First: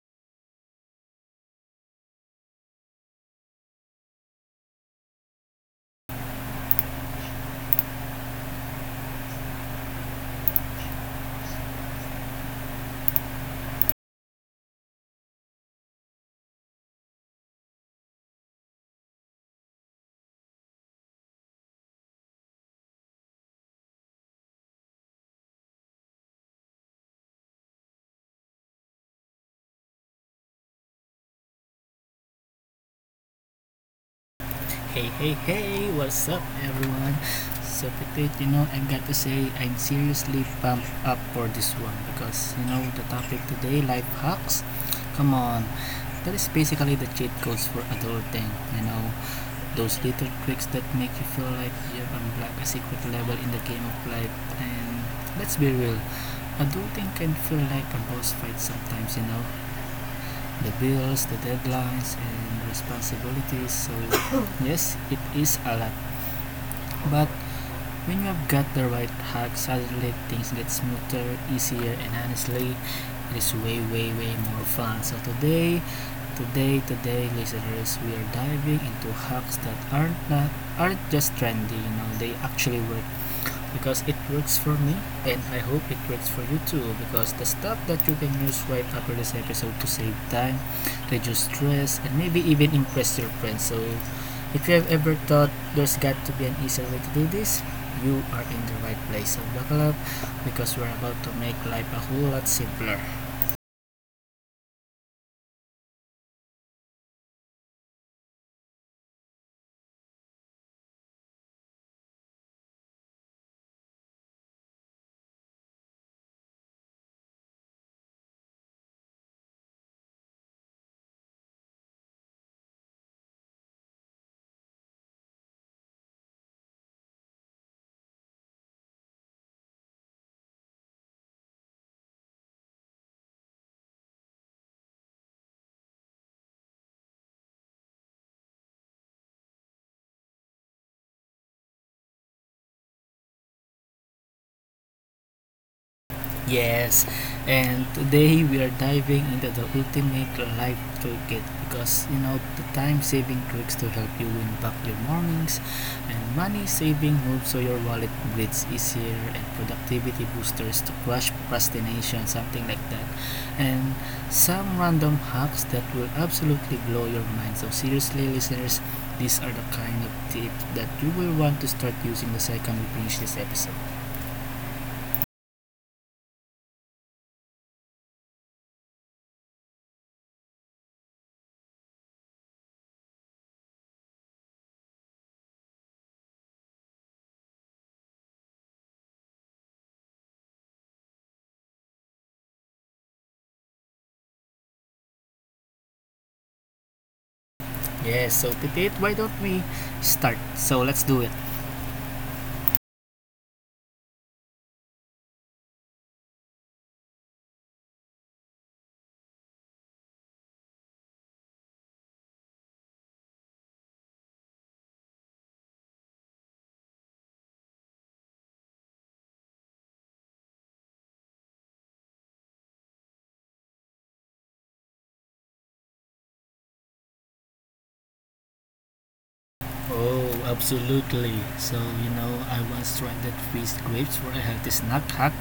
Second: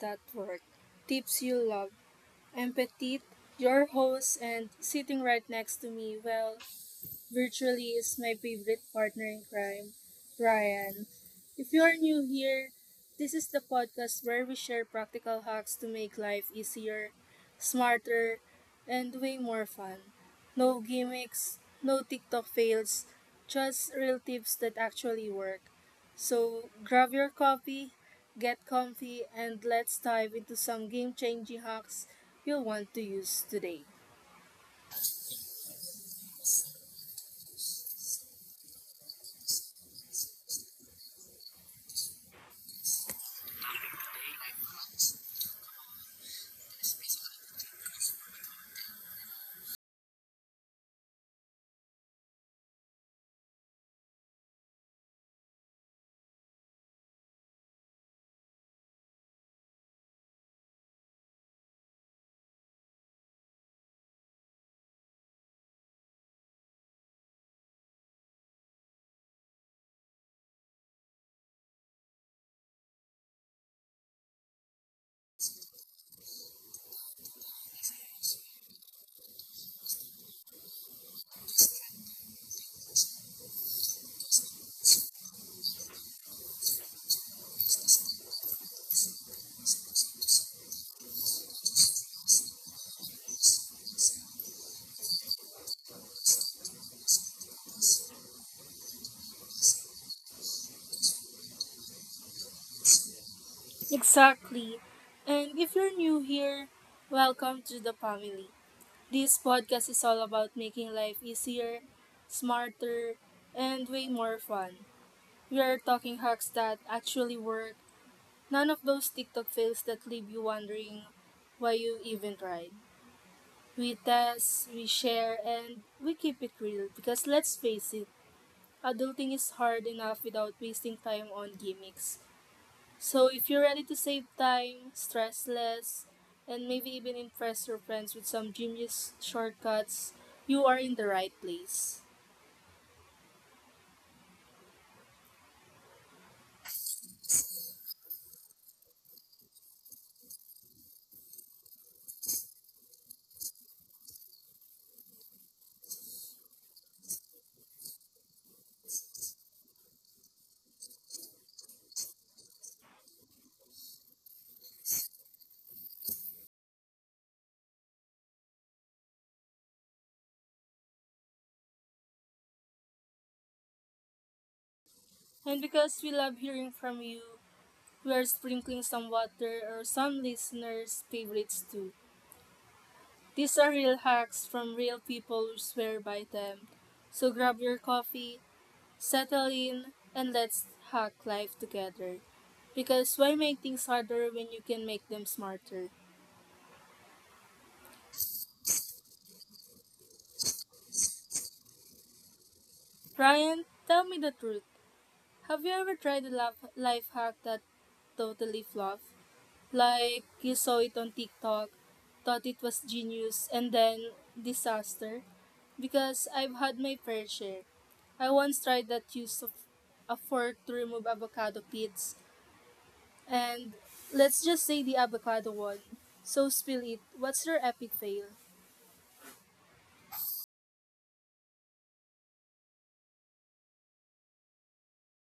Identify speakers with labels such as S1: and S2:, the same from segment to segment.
S1: That Work, Tips You Love. I'm Petite, your host, and sitting right next to me, well, virtually is my favorite partner in crime, Ryan. If you are new here, this is the podcast where we share practical hacks to make life easier, smarter, and way more fun. No gimmicks, no TikTok fails, just real tips that actually work. So grab your coffee, get comfy, and let's dive into some game changing hacks you'll want to use today.
S2: Hey, hey, hey, what's up, everyone? Today I've got to say, I'm seriously pumped up for this one because, the topic today, life hacks, come on. That is basically the cheat codes for adulting, you know, those little tricks that make you feel like you've unlocked a secret level in the game of life. And let's be real, adulting can feel like a boss fight sometimes, you know, the bills, the deadlines, and responsibilities. So, yes, it is a lot. But when you have got the right hack, suddenly things get smoother, easier, and honestly, it is way, way, way more fun. So today, listeners, we are diving into hacks that aren't just trendy. You know, they actually work because it works for me, and I hope it works for you too, because the stuff that you can use right after this episode to save time, reduce stress, and maybe even impress your friends. So if you have ever thought there's got to be an easier way to do this, you are in the right place. So buckle up because we're about to make life a whole lot simpler.
S1: Exactly. And if you're new here, welcome to the family. This podcast is all about making life easier, smarter, and way more fun. We are talking hacks that actually work, none of those TikTok fails that leave you wondering why you even tried. We test, we share, and we keep it real because let's face it, adulting is hard enough without wasting time on gimmicks. So if you're ready to save time, stress less, and maybe even impress your friends with some genius shortcuts, you are in the right place.
S2: Yes, and today we are diving into the ultimate life toolkit because you know the time saving tricks to help you win back your mornings, and money saving moves so your wallet breathes easier, and productivity boosters to crush procrastination, something like that. And some random hacks that will absolutely blow your mind. So, seriously, listeners, these are the kind of tips that you will want to start using the second we finish this episode.
S1: And because we love hearing from you, we are sprinkling some water or some listeners' favorites too. These are real hacks from real people who swear by them. So grab your coffee, settle in, and let's hack life together. Because why make things harder when you can make them smarter?
S2: Yes, so Pitit, why don't we start? So let's do it.
S1: Ryan, tell me the truth. Have you ever tried a laf life hack that totally flopped? Like you saw it on TikTok, thought it was genius, and then disaster? Because I've had my fair share. I once tried that use of a fork to remove avocado pits, and let's just say the avocado one. So spill it. What's your epic fail?
S2: Oh, absolutely. So, you know, I once tried that freeze grapes for a healthy snack hack.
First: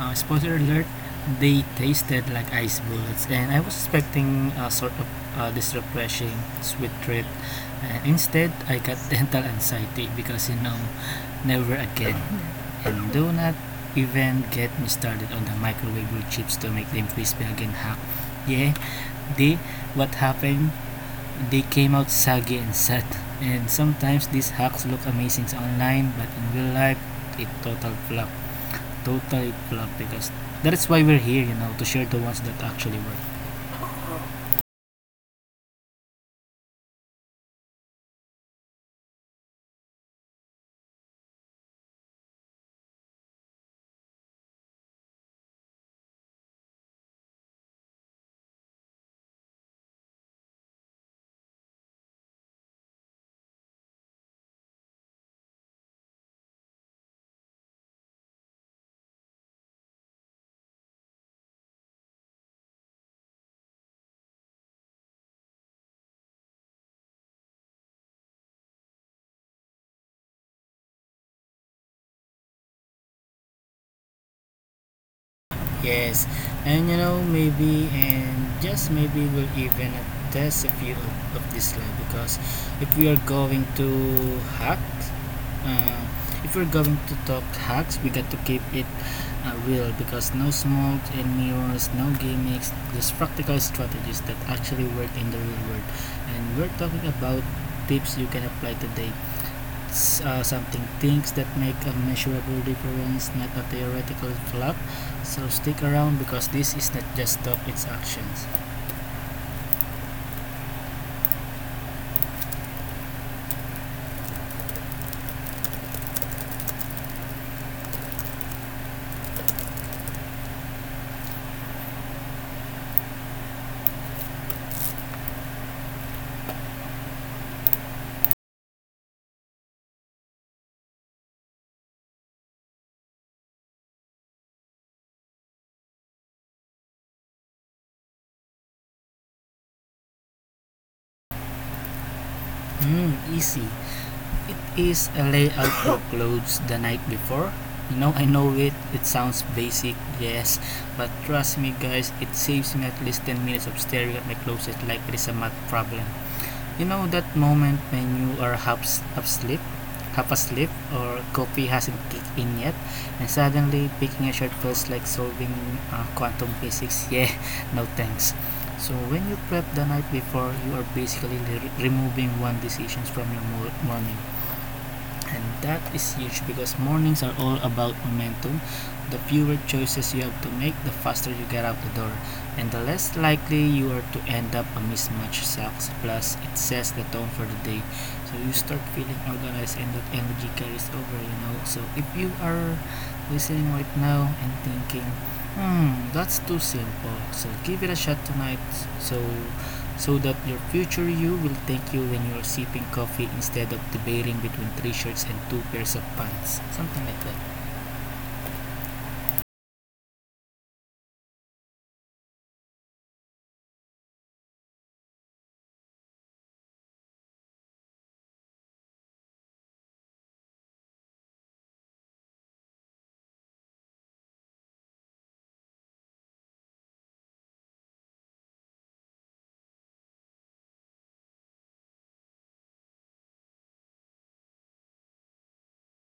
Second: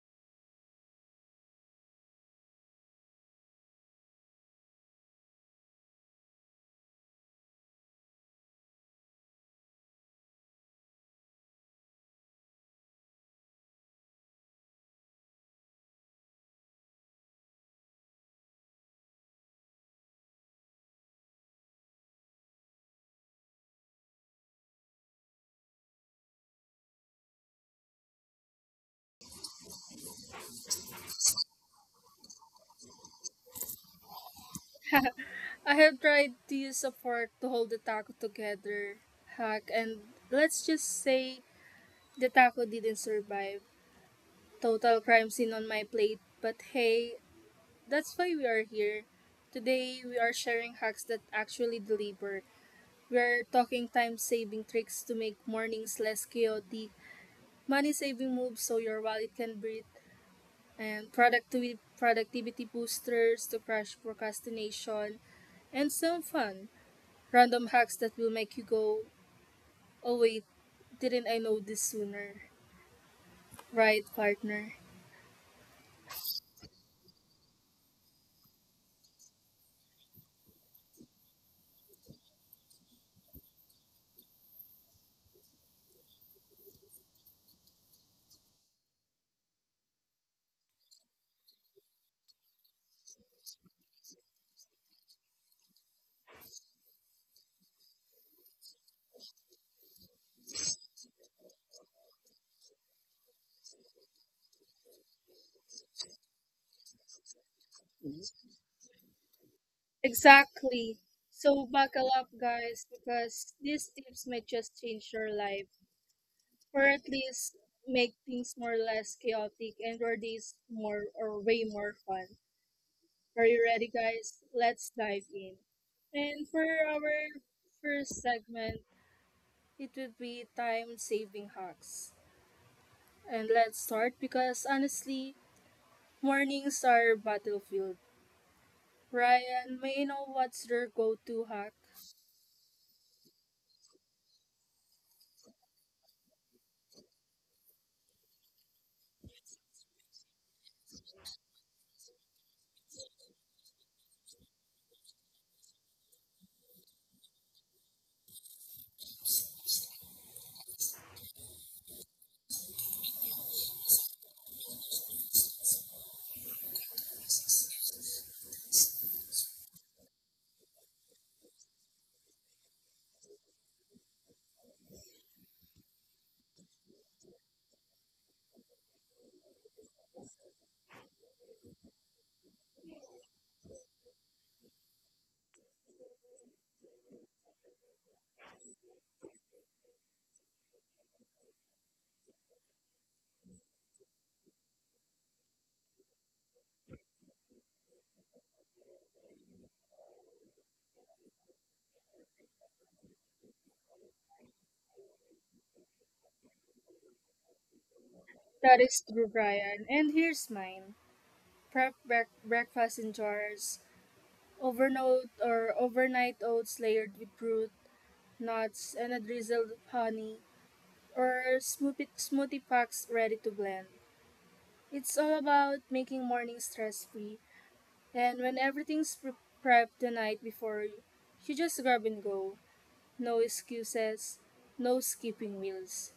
S2: Spoiler alert, they tasted like ice bullets, and I was expecting a sort of this refreshing sweet treat. And instead, I got dental anxiety because, never again. And do not even get me started on the microwave chips to make them crispy again hack. Yeah, they what happened? They came out saggy and sad. And sometimes these hacks look amazing online, but in real life, it total flop. Total flop because that is why we're here, you know, to share the ones that actually work.
S1: I have tried to use a fork to hold the taco together, hack, and let's just say the taco didn't survive. Total crime scene on my plate. But hey, that's why we are here. Today, we are sharing hacks that actually deliver. We are talking time saving tricks to make mornings less chaotic, money saving moves so your wallet can breathe, and productivity boosters to crush procrastination, and some fun random hacks that will make you go, oh wait, didn't I know this sooner? Right, partner?
S2: Yes, and you know, maybe and just maybe we'll even test a few of this lab because if we are going to hack, uh, if we're going to talk hacks, we got to keep it real because no smoke and mirrors, no gimmicks, just practical strategies that actually work in the real world. And we're talking about tips you can apply today, something things that make a measurable difference, not a theoretical fluff. So stick around because this is not just talk, it's actions.
S1: Exactly. So buckle up, guys, because these tips may just change your life, or at least make things more or less chaotic and or days more or way more fun. Are you ready, guys? Let's dive in. And for our first segment, it would be time saving hacks. And let's start because honestly, mornings are battlefield. Ryan, may I know what's your go-to hack?
S2: Hmm, easy. It is a layout for clothes the night before. You know, I know it. It sounds basic, yes, but trust me, guys, it saves me at least 10 minutes of staring at my closet like it is a math problem. You know that moment when you are half asleep, or coffee hasn't kicked in yet, and suddenly picking a shot feels like solving quantum physics. Yeah, no thanks. So when you prep the night before, you are basically removing one decision from your morning, and that is huge because mornings are all about momentum. The fewer choices you have to make, the faster you get out the door, and the less likely you are to end up a mismatch sucks. Plus, it sets the tone for the day, so you start feeling organized, and that energy carries over. You know. So if you are listening right now and thinking, "Hmm, that's too simple," so give it a shot tonight. So so that your future you will thank you when you are sipping coffee instead of debating between three shirts and two pairs of pants. Something like that.
S1: That is true, Brian. And here's mine. Prep breakfast in jars, overnight oats layered with fruit, nuts, and a drizzle of honey, or smoothie packs ready to blend. It's all about making mornings stress-free, and when everything's prepped the night before, you just grab and go. No excuses, no skipping meals.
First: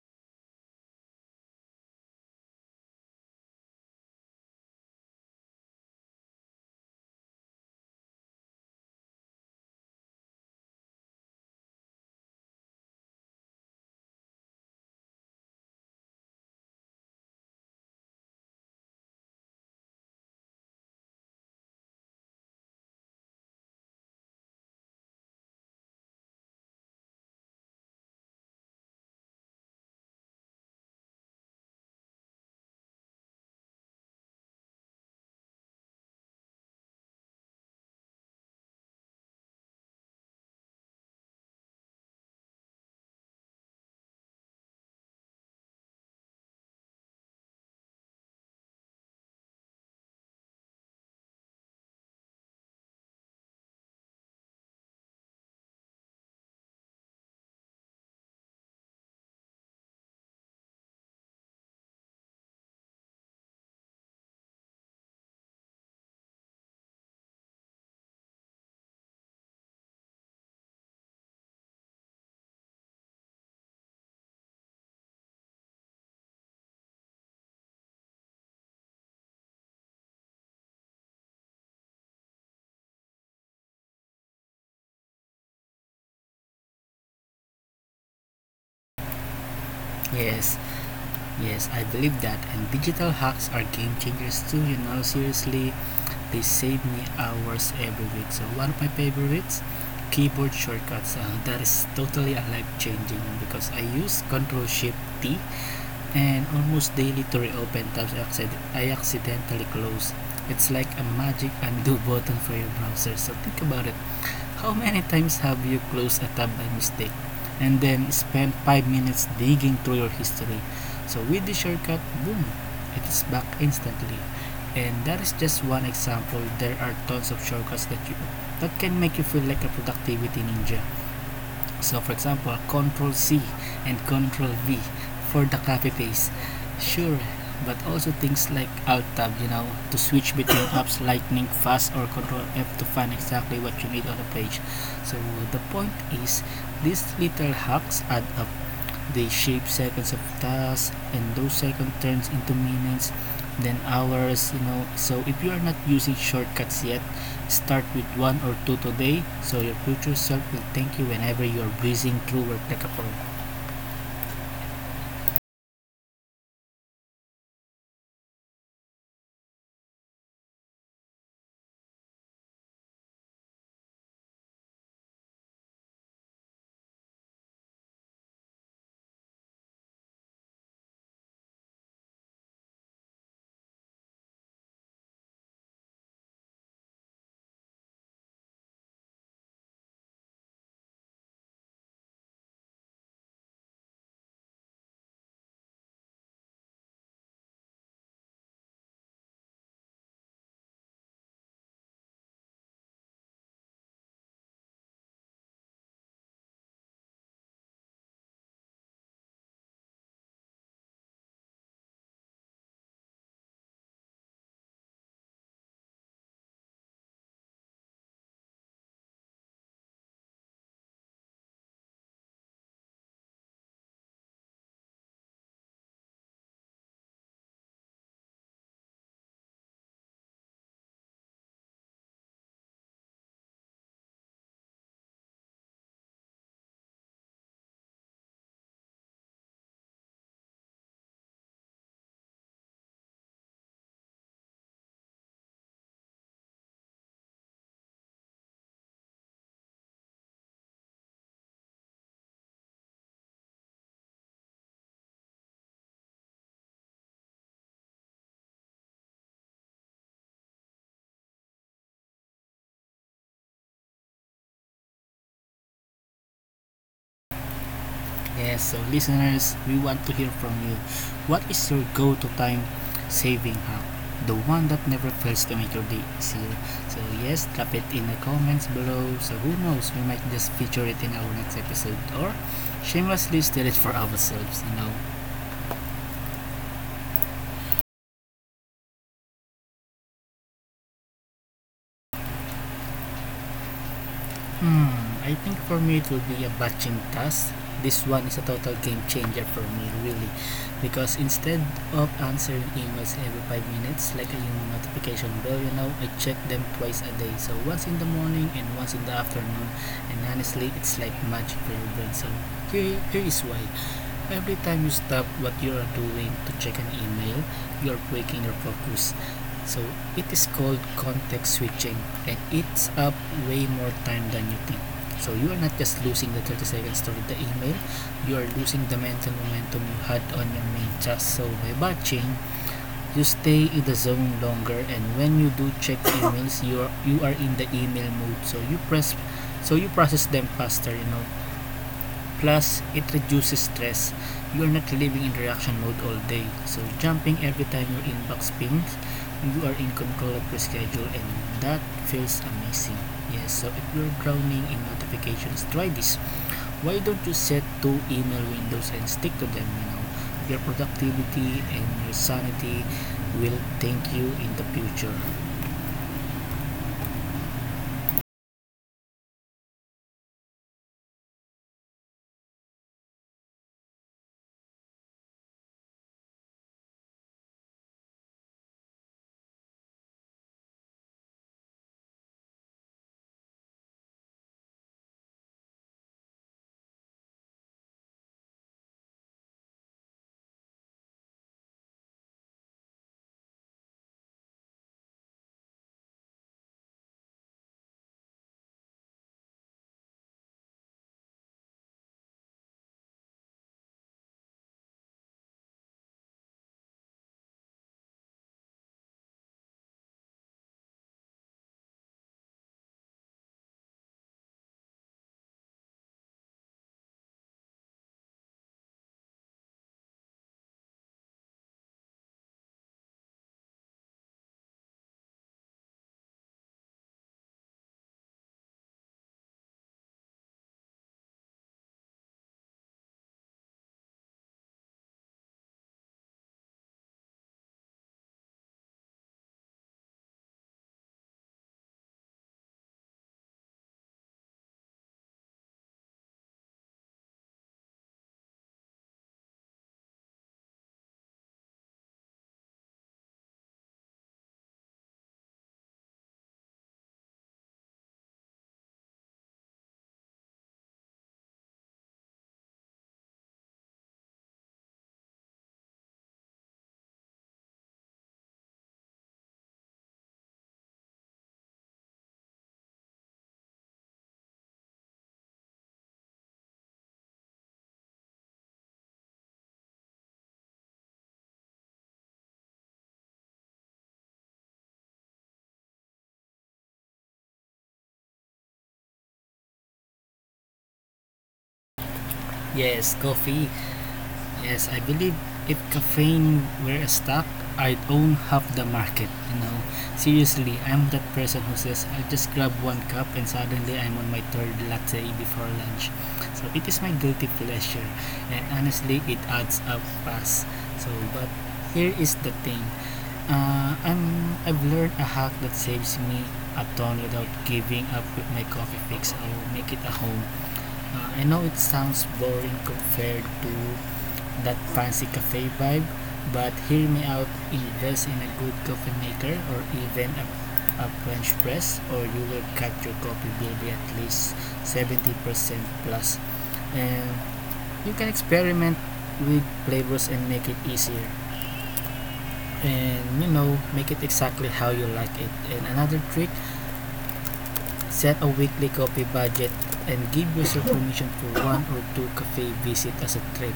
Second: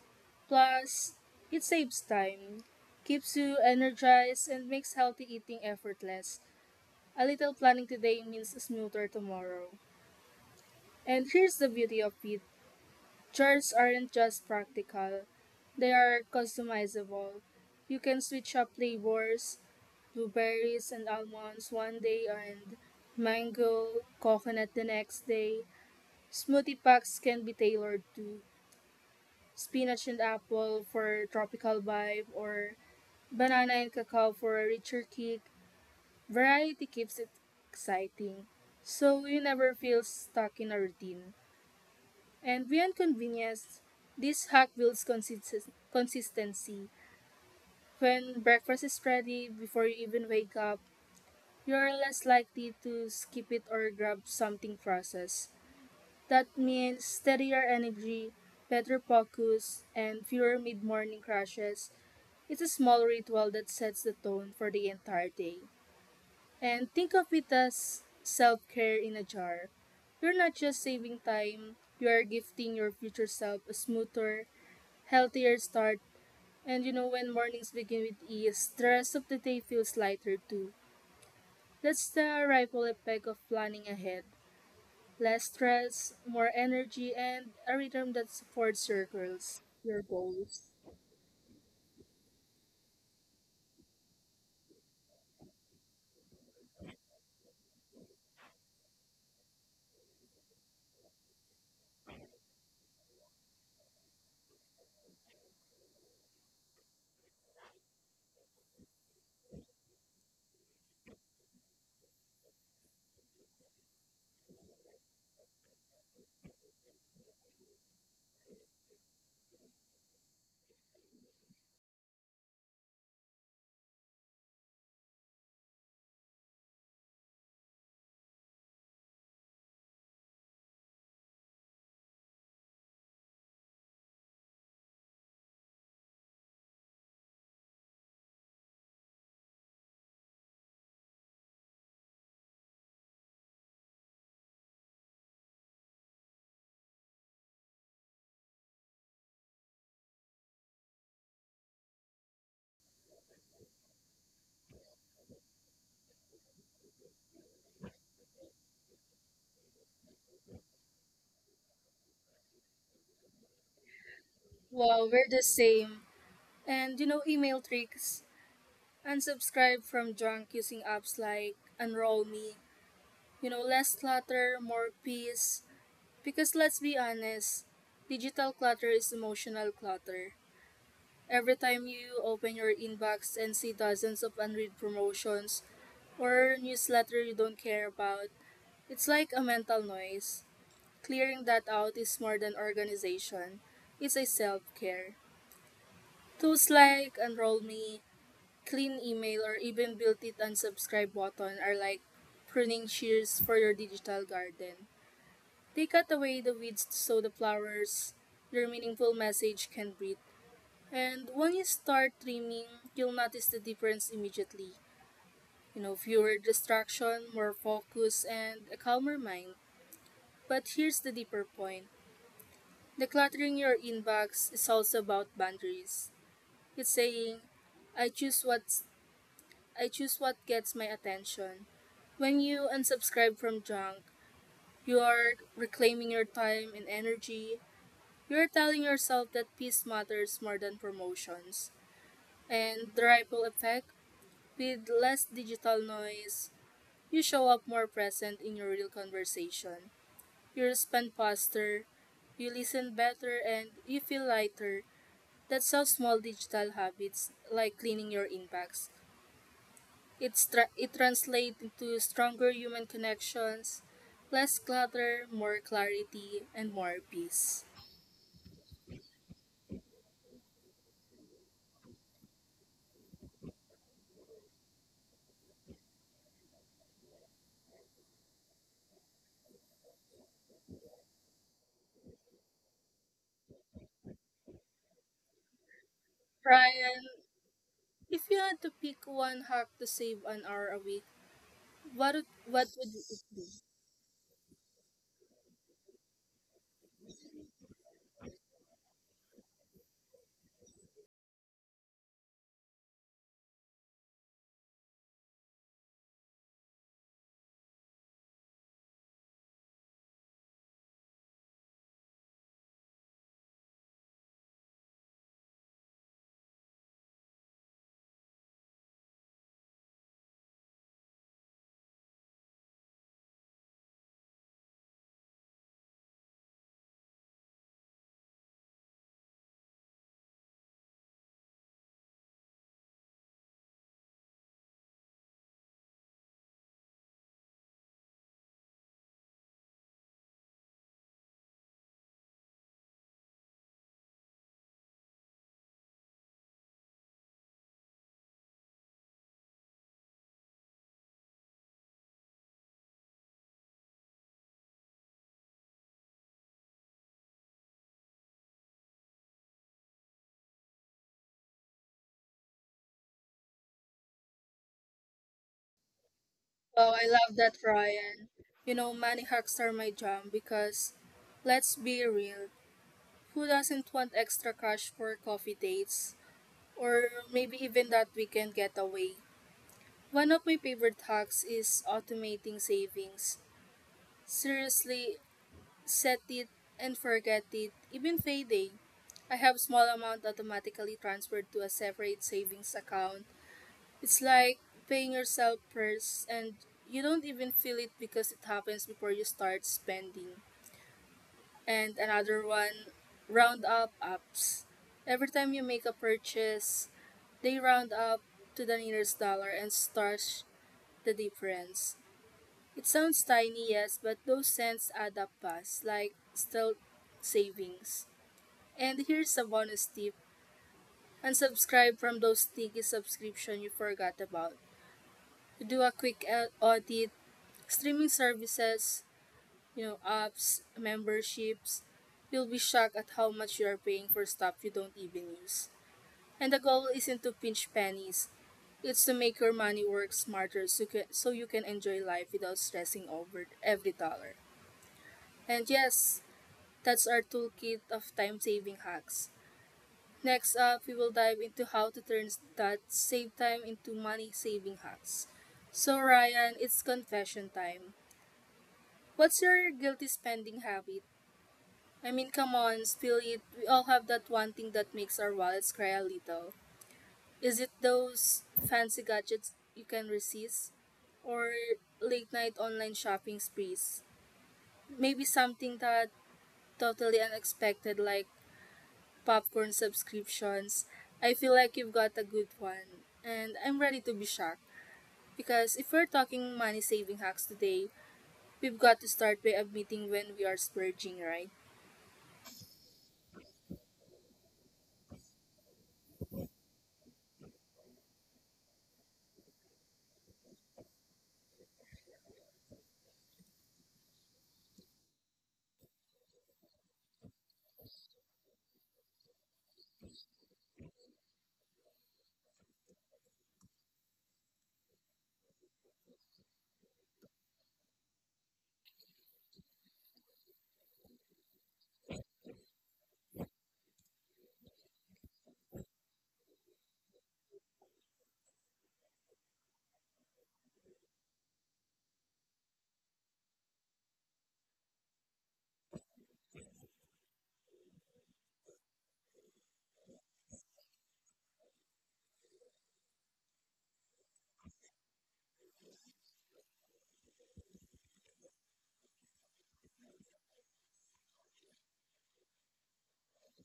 S1: Plus, it saves time, keeps you energized, and makes healthy eating effortless. A little planning today means a smoother tomorrow. And here's the beauty of it: charts aren't just practical, they are customizable. You can switch up flavors, blueberries and almonds one day, and mango, coconut the next day. Smoothie packs can be tailored to spinach and apple for tropical vibe, or banana and cacao for a richer kick. Variety keeps it exciting, so you never feel stuck in a routine. And beyond convenience, this hack builds consistency. When breakfast is ready before you even wake up, you are less likely to skip it or grab something processed. That means steadier energy, better focus, and fewer mid morning crashes. It's a small ritual that sets the tone for the entire day. And think of it as self care in a jar. You're not just saving time, you are gifting your future self a smoother, healthier start. And you know, when mornings begin with ease, the rest of the day feels lighter too. That's the ripple effect of planning ahead: less stress, more energy, and a rhythm that supports your goals, your
S2: Yes,
S1: goals.
S2: yes, I believe that. And digital hacks are game changers too, you know. Seriously, they save me hours every week. So, one of my favorites keyboard shortcuts, that is totally a life changing because I use Control Shift T and almost daily to reopen tabs I accidentally close. It's like a magic undo button for your browser. So think about it. How many times have you closed a tab by mistake and then spent 5 minutes digging through your history? So with the shortcut, boom, it is back instantly. And that is just one example. There are tons of shortcuts that you that can make you feel like a productivity ninja. So for example, Control C and Control V for the copy paste. Sure, but also things like Alt tab, you know, to switch between apps lightning fast, or Control F to find exactly what you need on the page. So the point is, these little hacks add up. They shape seconds of tasks, and those seconds turns into minutes, then hours. You know, so if you are not using shortcuts yet, start with one or two today, so your future self will thank you whenever you are breezing through work like a pro.
S1: Wow, we're the same. And you know, email tricks. Unsubscribe from junk using apps like Enroll Me. You know, less clutter, more peace. Because let's be honest, digital clutter is emotional clutter. Every time you open your inbox and see dozens of unread promotions or newsletter you don't care about, it's like a mental noise. Clearing that out is more than organization. It's a self-care. Tools like Enroll Me, Clean Email, or even built-in unsubscribe button are like pruning shears for your digital garden. They cut away the weeds so the flowers, their meaningful message, can breathe. And when you start trimming, you'll notice the difference immediately. You know, fewer distraction, more focus, and a calmer mind. But here's the deeper point: decluttering your inbox is also about boundaries. It's saying, I choose what's I choose what gets my attention. When you unsubscribe from junk, you are reclaiming your time and energy. You're telling yourself that peace matters more than promotions. And the ripple effect, with less digital noise, you show up more present in your real conversation. You respond faster, you listen better, and you feel lighter. That's how small digital habits, like cleaning your impacts, it translates into stronger human connections, less clutter, more clarity, and more peace.
S2: Yes, so listeners, we want to hear from you. What is your go to time saving hack? The one that never fails to make your day easier. So, yes, drop it in the comments below. So, who knows, we might just feature it in our next episode or shamelessly steal it for ourselves, you know.
S1: Ryan, if you had to pick one hack to save an hour a week, what would you?
S2: Hmm, I think for me it will be a batching task. This one is a total game changer for me, really. Because instead of answering emails every 5 minutes, like a notification bell, you know, I check them twice a day. So once in the morning and once in the afternoon. And honestly, it's like magic for your brain. So here is why. Every time you stop what you are doing to check an email, you are breaking your focus. So it is called context switching, and it's up way more time than you think. So you are not just losing the 30 seconds to read the email, you are losing the mental momentum you had on your main task. So by batching, you stay in the zone longer, and when you do check emails, you are in the email mode. So you process them faster, you know. Plus, it reduces stress. You are not living in reaction mode all day. So, jumping every time your inbox pings, you are in control of your schedule, and that feels amazing. Yes, so if you're drowning in notifications, try this. Why don't you set two email windows and stick to them? You know, your productivity and your sanity will thank you in the future.
S1: Oh, I love that, Ryan. You know, money hacks are my jam because, let's be real, who doesn't want extra cash for coffee dates or maybe even that weekend getaway? One of my favorite hacks is automating savings. Seriously, set it and forget it. Even payday, I have small amount automatically transferred to a separate savings account. It's like paying yourself first, and you don't even feel it because it happens before you start spending. And another one, round up apps. Every time you make a purchase, they round up to the nearest dollar and stash the difference. It sounds tiny, yes, but those cents add up fast, like stealth savings. And here's a bonus tip. Unsubscribe from those sticky subscription you forgot about. Do a quick audit. Streaming services, you know, apps, memberships, you'll be shocked at how much you are paying for stuff you don't even use. And the goal isn't to pinch pennies, it's to make your money work smarter so, so you can enjoy life without stressing over every dollar. And yes, that's our toolkit of time saving hacks. Next up, we will dive into how to turn that save time into money saving hacks. So, Ryan, it's confession time. What's your guilty spending habit? I mean, come on, still, it, we all have that one thing that makes our wallets cry a little. Is it those fancy gadgets you can resist? Or late night online shopping sprees? Maybe something that totally unexpected, like popcorn subscriptions? I feel like you've got a good one, and I'm ready to be shocked. Because if we're talking money saving hacks today, we've got to start by admitting when we are splurging, right?
S2: Yes, coffee. Yes, I believe if caffeine were a stock, I'd own half the market. You know, seriously, I'm that person who says I'll just grab one cup and suddenly I'm on my third latte before lunch. So it is my guilty pleasure, and honestly, it adds up fast. So, but here is the thing. I've learned a hack that saves me a ton without giving up with my coffee fix. I'll make it a home. I know it sounds boring compared to that fancy cafe vibe, but hear me out, invest in a good coffee maker or even a French press, or you will cut your coffee bill by at least 70% plus. And you can experiment with flavors and make it easier, and you know make it exactly how you like it. And another trick, set a weekly coffee budget and give yourself permission for one or two cafe visit as a treat.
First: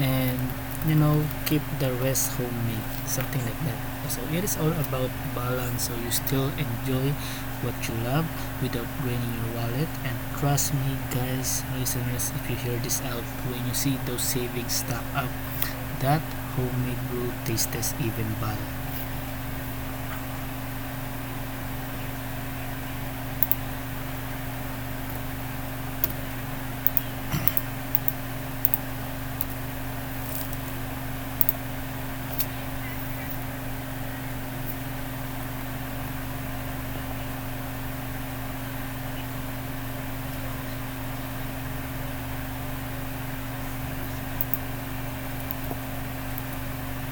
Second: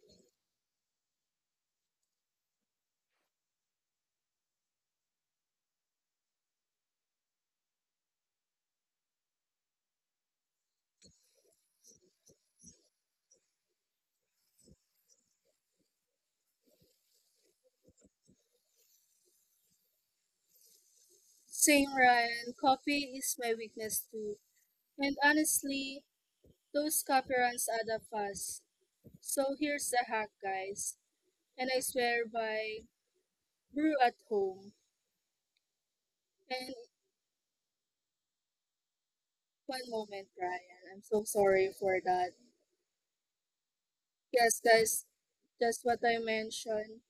S2: And you know, keep the rest homemade, something like that. So it is all about balance so you still enjoy what you love without draining your wallet. And trust me guys, listeners, if you hear this out, when you see those savings stack up, that homemade brew tastes even better.
S1: Same, Ryan. Coffee is my weakness too. And honestly, those copy runs add up fast. So here's the hack, guys. And I swear by brew at home. And one moment, Brian. I'm so sorry for that. Yes, guys, just what I mentioned.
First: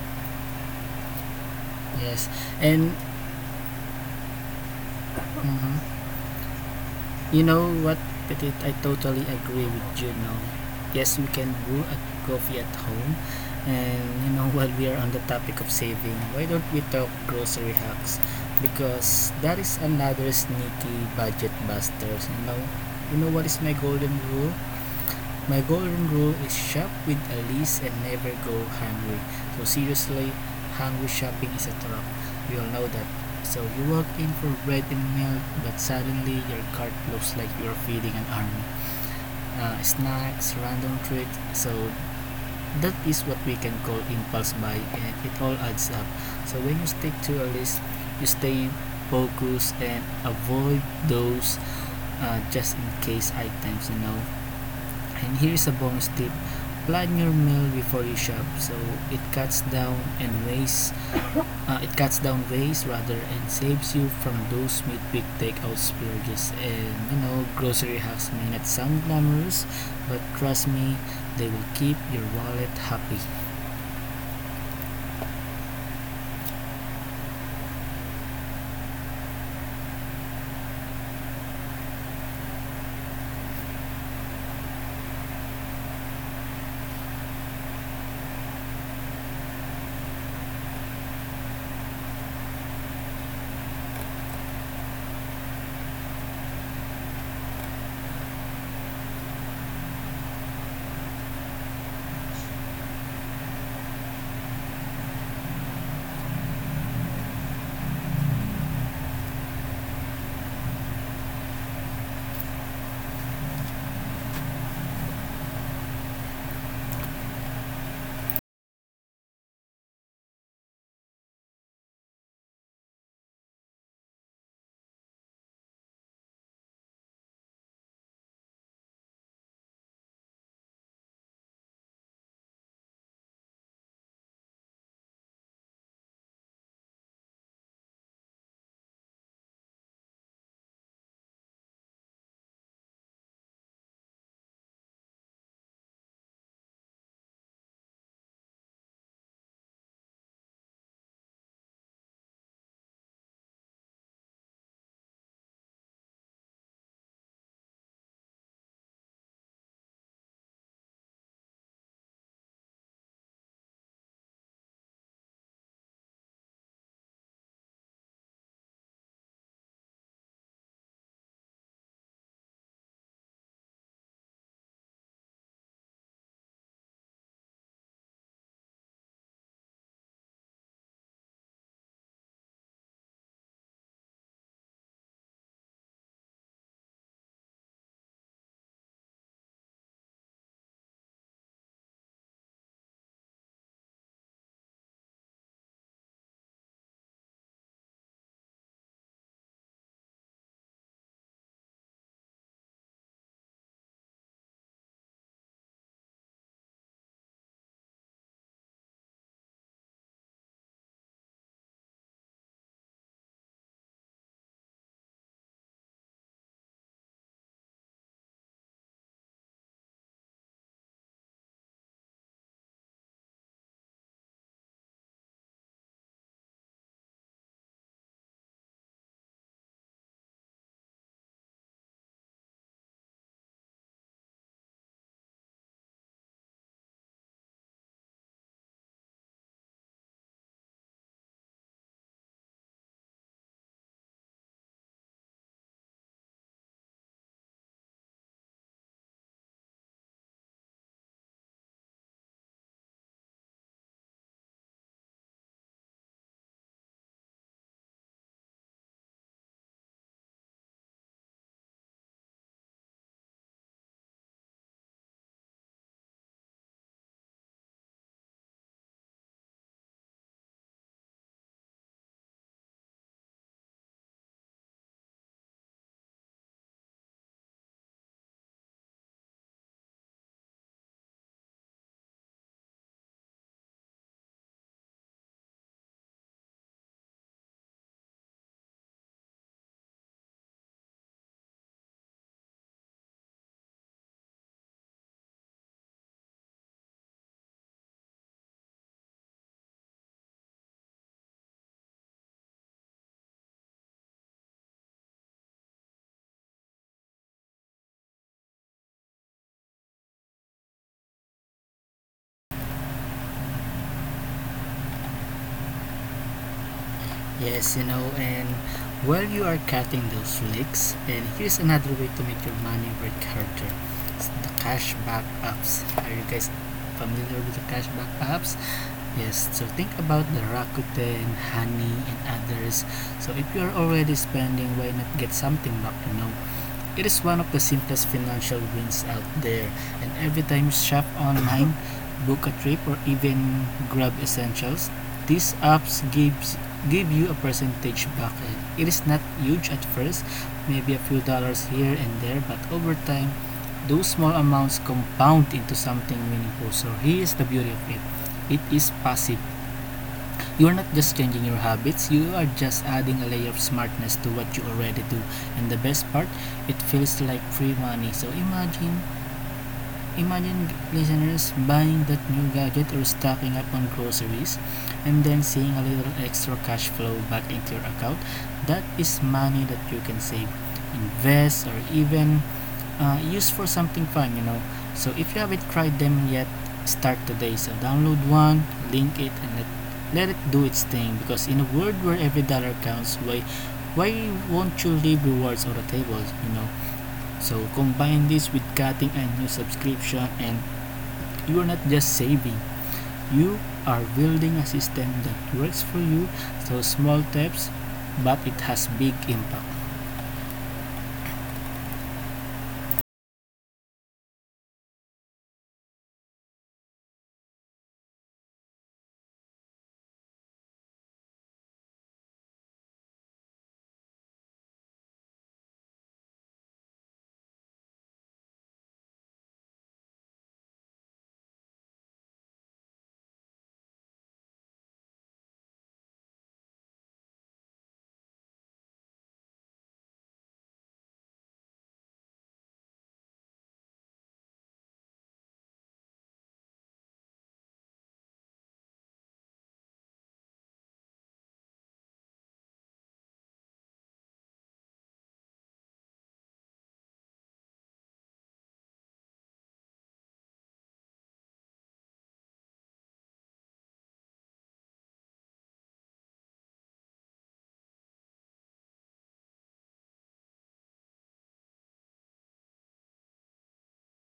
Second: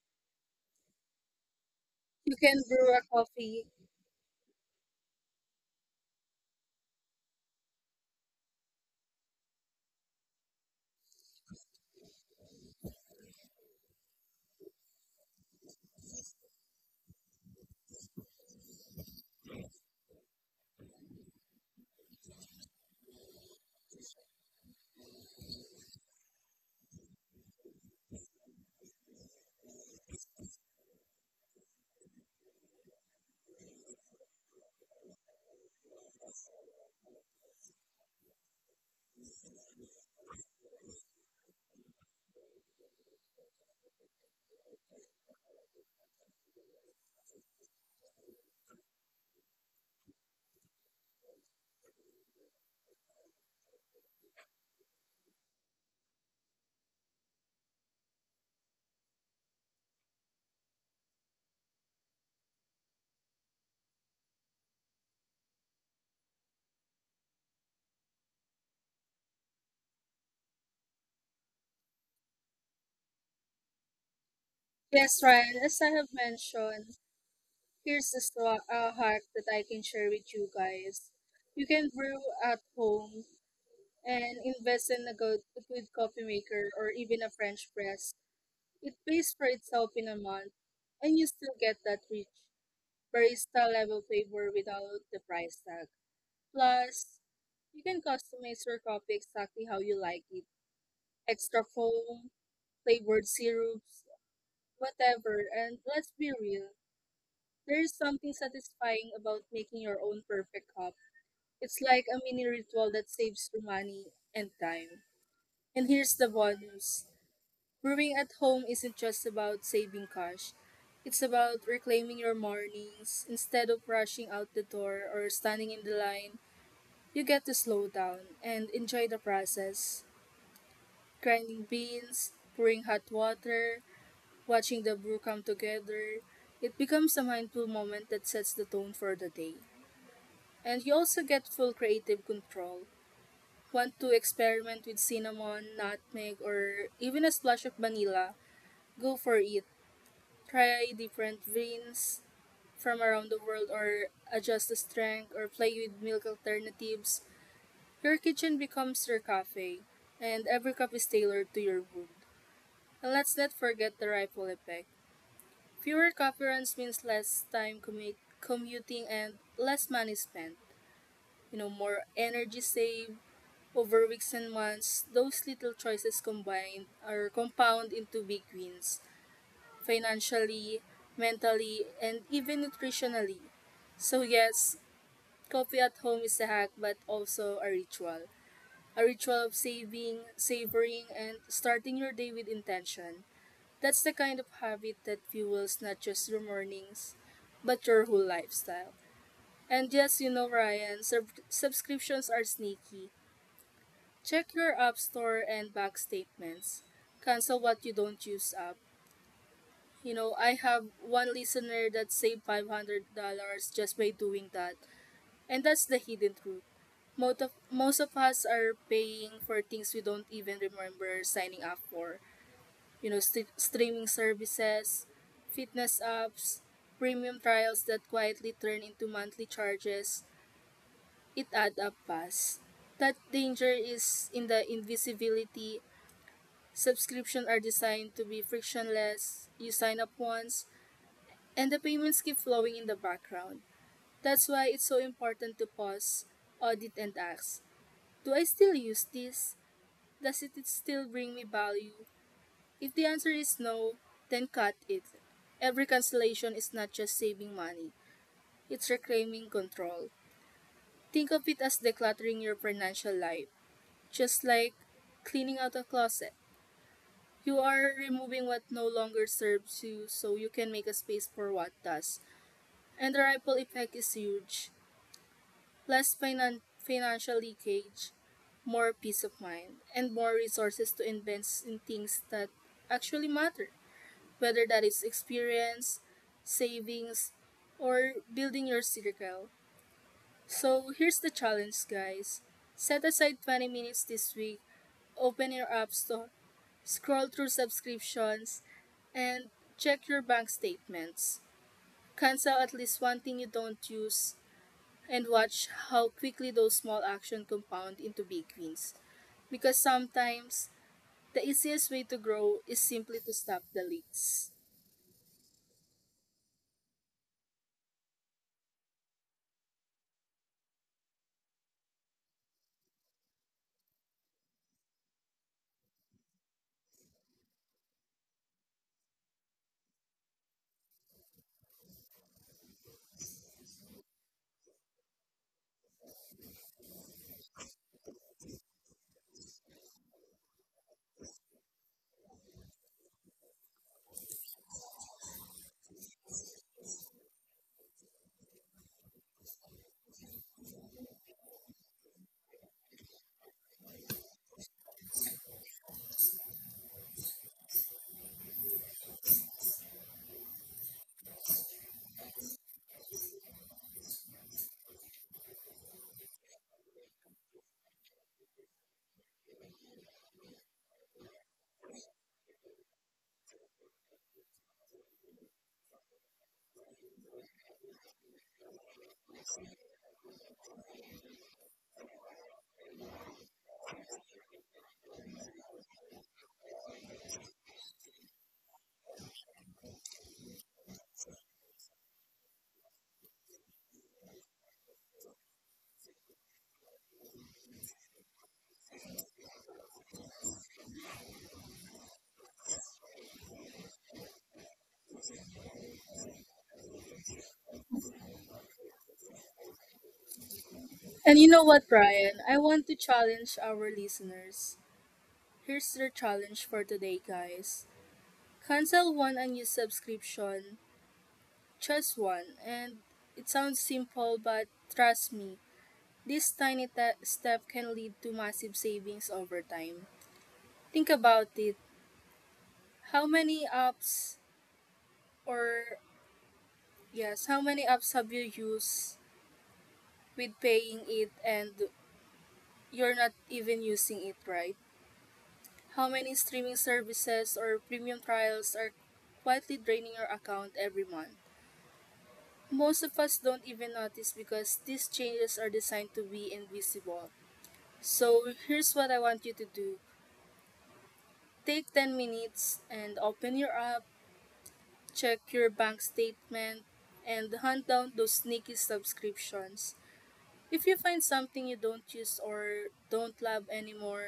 S2: Yes.
S1: You can
S2: And
S1: brew a coffee.
S2: mhm. You know what, Petit? I totally agree with you now. Yes, we can brew a coffee at home. And you know, while we are on the topic of saving, why don't we talk grocery hacks? Because that is another sneaky budget buster. You know what is my golden rule? My golden rule is shop with a list and never go hungry. So seriously, hungry shopping is a trap. We all know that. So you walk in for bread and milk, but suddenly your cart looks like you're feeding an army. Snacks, random treats. So that is what we can call impulse buy, and it all adds up. So when you stick to a list, you stay focused and avoid those just in case items. And here's a bonus tip, plan your meal before you shop so it cuts down and waste, it cuts down waste rather, and saves you from those mid big takeout splurges. And grocery hacks may not sound glamorous, but trust me, they will keep your wallet happy.
S1: Yes, Ryan, as I have mentioned, here's the hack that I can share with you guys. You can brew at home and invest in a good coffee maker or even a French press. It pays for itself in a month, and you still get that rich barista level flavor without the price tag. Plus, you can customize your coffee exactly how you like it. Extra foam, flavored syrups, whatever. And let's be real, there is something satisfying about making your own perfect cup. It's like a mini ritual that saves you money and time. And here's the bonus. Brewing at home isn't just about saving cash. It's about reclaiming your mornings. Instead of rushing out the door or standing in the line, you get to slow down and enjoy the process. Grinding beans, pouring hot water, watching the brew come together. It becomes a mindful moment that sets the tone for the day. And you also get full creative control. Want to experiment with cinnamon, nutmeg, or even a splash of vanilla? Go for it. Try different vins from around the world, or adjust the strength, or play with milk alternatives. Your kitchen becomes your cafe, and every cup is tailored to your mood. And let's not forget the ripple effect. Fewer coffee runs means less time commuting and less money spent. You know, more energy saved over weeks and months. Those little choices combined are compound into big wins. Financially, mentally, and even nutritionally. So yes, coffee at home is a hack but also a ritual. A ritual of saving, savoring, and starting your day with intention. That's the kind of habit that fuels not just your mornings, but your whole lifestyle. And yes, Ryan, subscriptions are sneaky. Check your App Store and bank statements. Cancel what you don't use up. I have one listener that saved $500 just by doing that. And that's the hidden truth. Most of us are paying for things we don't even remember signing up for. Streaming services, fitness apps, premium trials that quietly turn into monthly charges. It adds up fast. That danger is in the invisibility. Subscriptions are designed to be frictionless. You sign up once, and the payments keep flowing in the background. That's why it's so important to pause, audit, and ask, do I still use this? Does it still bring me value? If the answer is no, then cut it. Every cancellation is not just saving money, it's reclaiming control. Think of it as decluttering your financial life, just like cleaning out a closet. You are removing what no longer serves you so you can make a space for what does. And the ripple effect is huge. Less financial leakage, more peace of mind, and more resources to invest in things that actually matter, whether that is experience, savings, or building your circle. So here's the challenge, guys. Set aside 20 minutes this week, open your app store, scroll through subscriptions, and check your bank statements. Cancel at least one thing you don't use and watch how quickly those small actions compound into big wins. Because sometimes the easiest way to grow is simply to stop the leaks.
S2: Yes, and while you are cutting those leaks, and here's another way to make your money work harder. It's the cashback apps. Are you guys familiar with the cashback apps? Yes, so think about the Rakuten, Honey, and others. So if you're already spending, why not get something back, It is one of the simplest financial wins out there, and every time you shop online, book a trip, or even grab essentials, these apps give you a percentage back. It is not huge at first, maybe a few dollars here and there, but over time, those small amounts compound into something meaningful. So here's the beauty of it. It is passive. You are not just changing your habits, you are just adding a layer of smartness to what you already do. And the best part, it feels like free money. So imagine listeners buying that new gadget or stocking up on groceries and then seeing a little extra cash flow back into your account. That is money that you can save, invest, or even used for something fun, So if you haven't tried them yet, start today. So download one, link it, and let it do its thing. Because in a world where every dollar counts, why won't you leave rewards on the table, So combine this with cutting a new subscription, and you are not just saving. You are building a system that works for you. So small steps, but it has big impact.
S1: And you know what, Brian? I want to challenge our listeners. Here's their challenge for today, guys. Cancel one unused subscription, just one, and it sounds simple, but trust me, this tiny step can lead to massive savings over time. Think about it. How many apps or, yes, how many apps have you used with paying it and you're not even using it, right? How many streaming services or premium trials are quietly draining your account every month? Most of us don't even notice because these changes are designed to be invisible. So here's what I want you to do. Take 10 minutes and open your app, check your bank statement, and hunt down those sneaky subscriptions. If you find something you don't use or don't love anymore,